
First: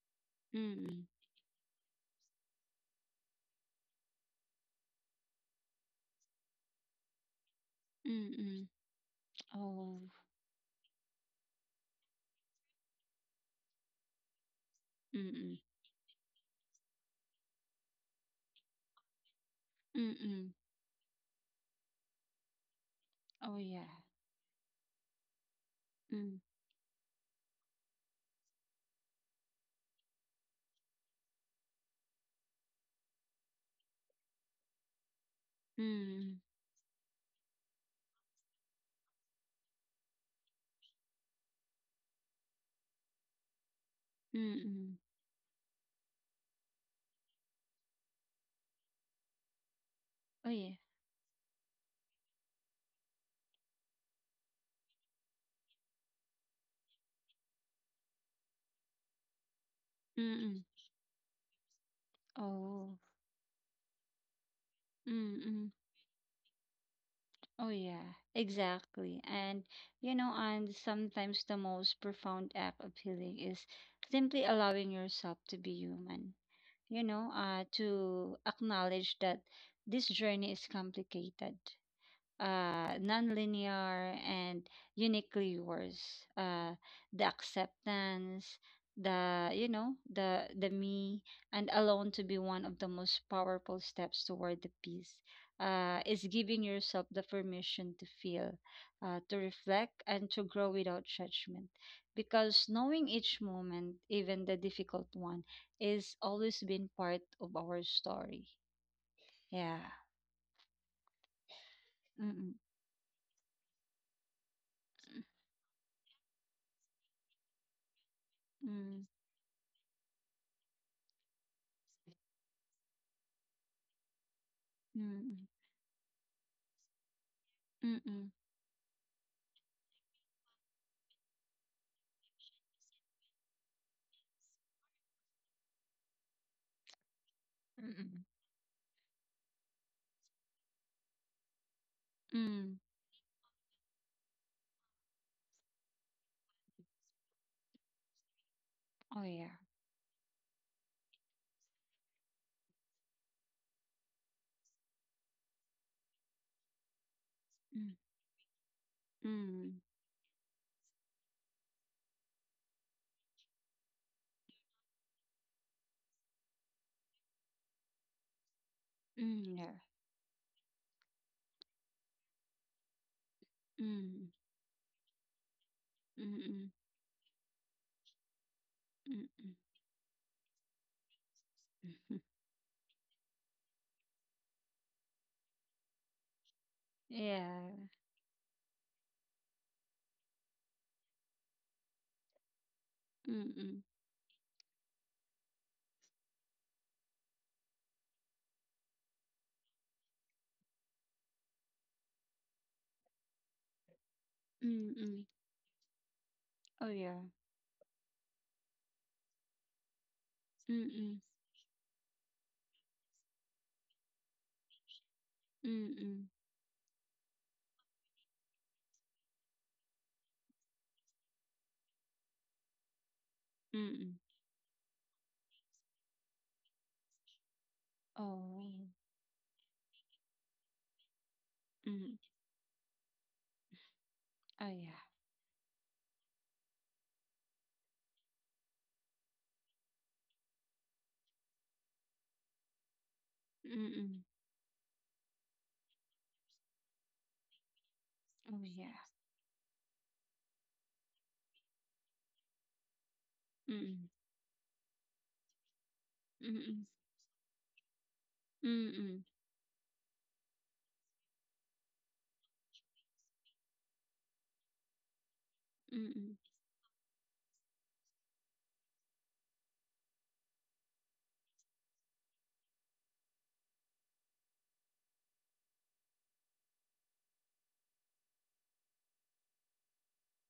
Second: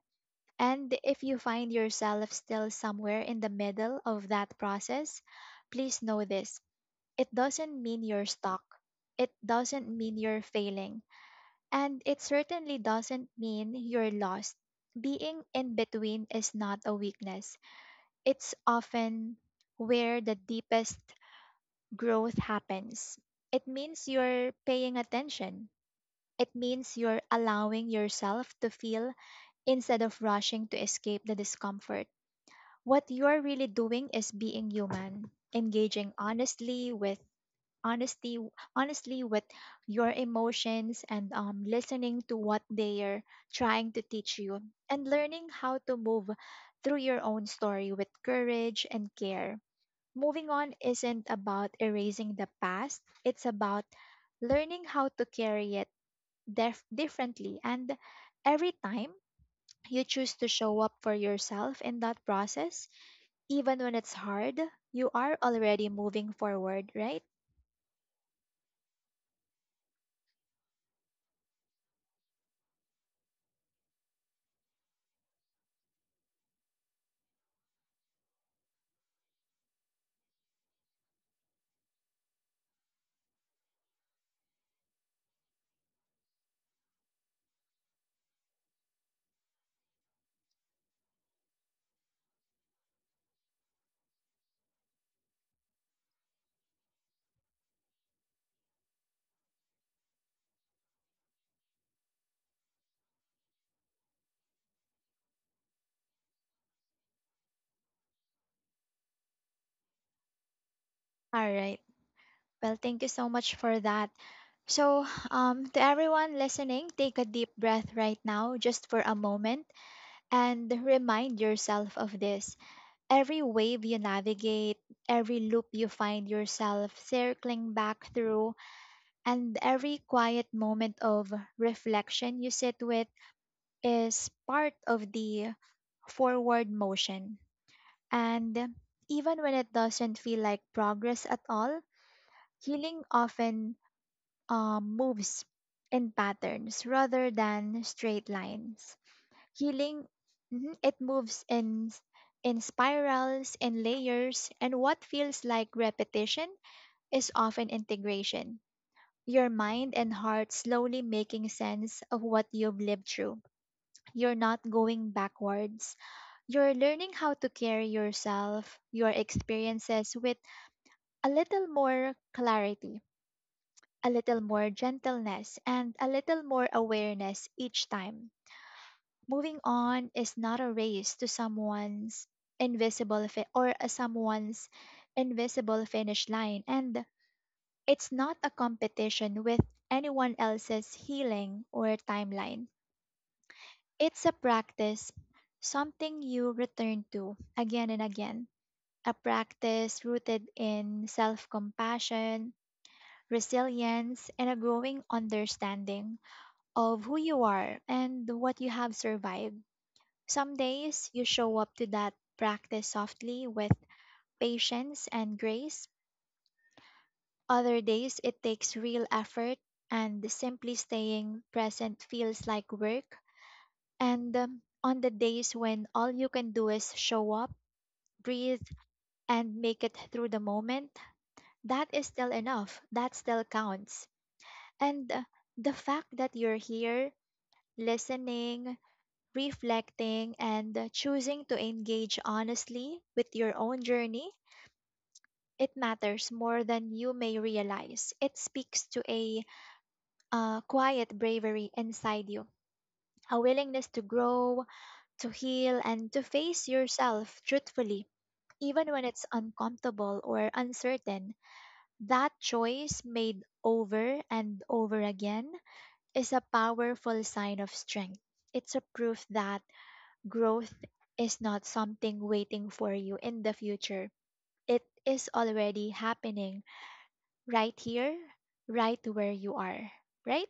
And Mm. if you find yourself still somewhere in the middle of that process, please know this: it doesn't mean you're Mm. stuck. Mm. It doesn't Oh. mean you're failing. And it certainly doesn't mean you're lost. Being Mm. in between is not a weakness, it's often Mm. where the Mm. deepest growth happens. Oh It yeah. means you're paying attention. Mm. It means you're allowing yourself to feel instead of rushing to escape the discomfort. What you're really doing is being human, engaging Mm. Honesty honestly with your emotions, and listening to what they are trying to teach Mm. you, Mm. and learning how to move through your own story with courage and care. Moving Oh yeah. on isn't about erasing the past, it's about learning how to carry it differently. And every time you Mm. choose to Mm. show up for yourself in that process, Oh. even when it's hard, you are Mm. Mm. already moving forward, right? Oh, yeah, exactly. And, you know, and sometimes the most profound act of healing is simply allowing yourself to be human, you know, to acknowledge that this journey is complicated nonlinear and uniquely yours. The acceptance, the you know, the me, and alone to be one of the most powerful steps toward the peace. Is giving yourself the permission to feel, to reflect, and to grow without judgment. Because knowing each moment, even the difficult one, is always been part of our story. Yeah. All right. Mm-mm. Well, thank you so much for that. So, to everyone listening, take a deep breath right now, just for Mm, a moment, and remind yourself of this. Every wave you navigate, every mm, loop you find yourself circling back mm. through, and every quiet moment of reflection you sit with is part of the forward motion. Hmm. And even when it doesn't feel like progress at all, Hmm. healing often, moves in patterns rather than straight lines. Oh yeah. Healing, mhm, it moves in in spirals and layers, and what feels like repetition is often Hmm. integration. Your Hmm. mind and heart slowly making sense of what you've lived through. You're not going backwards. You're learning how to carry yourself, your Yeah. experiences, with a little more clarity, a Hmm. little more gentleness, and a little more Hmm. awareness each time. Hmm. Hmm. Moving on is not a race to someone's invisible fi- or a someone's invisible finish line, and Yeah. it's not a competition with anyone else's healing or timeline. Hmm. Hmm. It's a practice, something you return to again and again, a practice rooted in self-compassion, resilience, and a Hmm. growing Hmm. understanding Oh of who yeah. you are and what you have survived. Some Hmm. days Hmm. you show up to that practice softly, with patience and grace. Hmm. Other days it takes real effort, and simply staying present feels like work. Hmm. Hmm. And on the days when all you can do is show up, breathe, Oh. and make it through the moment, that is Hmm. still enough. That still counts. Oh yeah. And the fact that you're here, listening, reflecting, and choosing to engage honestly with your own Hmm. Hmm. journey, it matters more than you may realize. It Oh speaks yeah. to a quiet bravery inside you, a willingness to Hmm. grow, to heal, and to Hmm. face Hmm. yourself truthfully, even when Hmm. it's uncomfortable or uncertain. That choice, made over and over again, Hmm. is Hmm. a powerful sign of strength. It's a proof that growth is not something waiting for you in the future. It is already happening right here, right where you are, right?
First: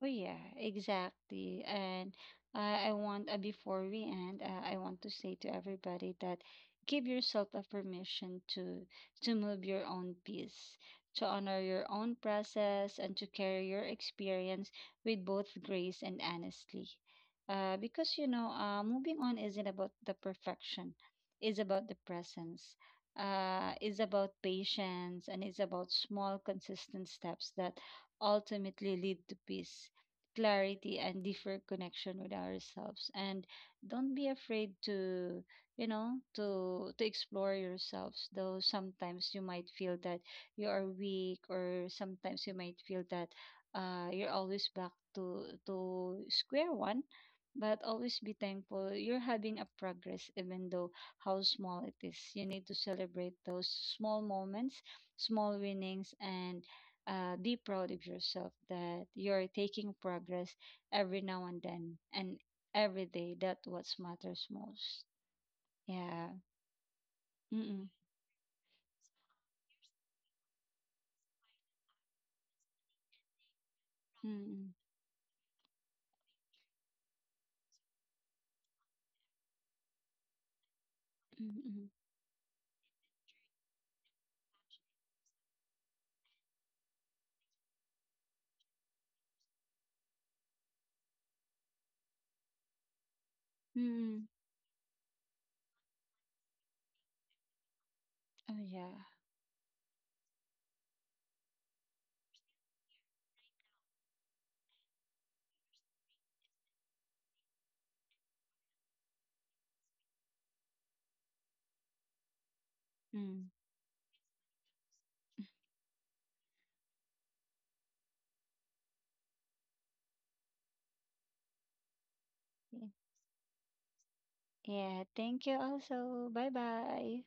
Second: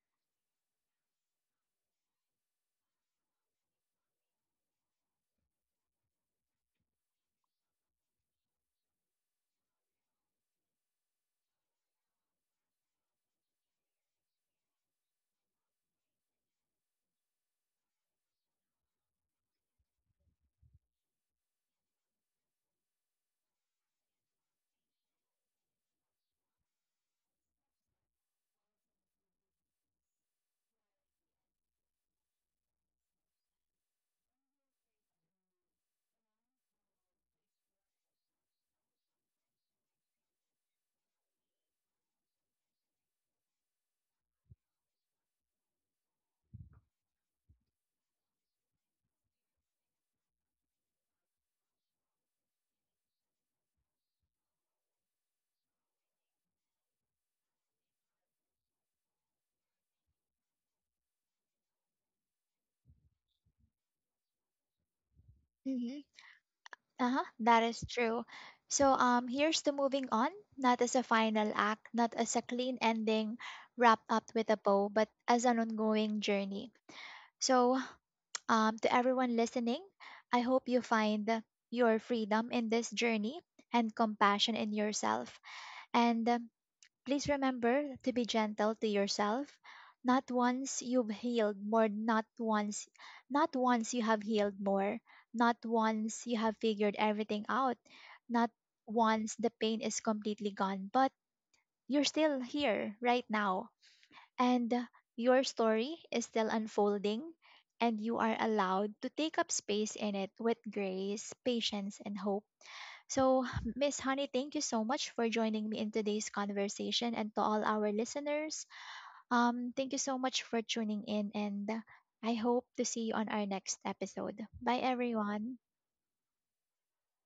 Oh yeah, exactly. And I want before we end, I want to say to everybody that give yourself a permission to move your own pace, to honor your own process, and to carry your experience with both grace and honestly. Because moving on isn't about the perfection, is about the presence. Is about patience and is about small consistent steps that ultimately lead to peace, clarity and deeper connection with ourselves, and don't be afraid to you know to explore yourselves though sometimes you might feel that you are weak, or sometimes you might feel that you're always back to square one, but always be thankful you're having a progress even though how small it is. You need to celebrate those small moments, small winnings, and be proud of yourself that you're taking progress every now and then, and every day. That what matters most. Mm-hmm. Yeah. Uh-huh. That is Mm-mm. true. So here's to moving on, not as a final act, not as a clean ending wrapped up with a Mm-mm. bow, but as an ongoing journey. So to everyone listening, I hope you find Mm-mm. your freedom in this journey and compassion in yourself. And please remember to be gentle to yourself. Not once you've healed more, not once, not once you have Mm-mm. healed more, not once you have figured everything out, not Oh yeah. once the pain is completely gone, but you're still here right now. And your story is still unfolding, and you are allowed to take up space in it with grace, patience, and hope. So, Mm. Miss Honey, thank you so much for joining me in today's conversation, and to all our listeners, thank you so much for tuning in, and I hope to see you on our next episode. Bye Yeah. Thank you. everyone. Also. Bye bye.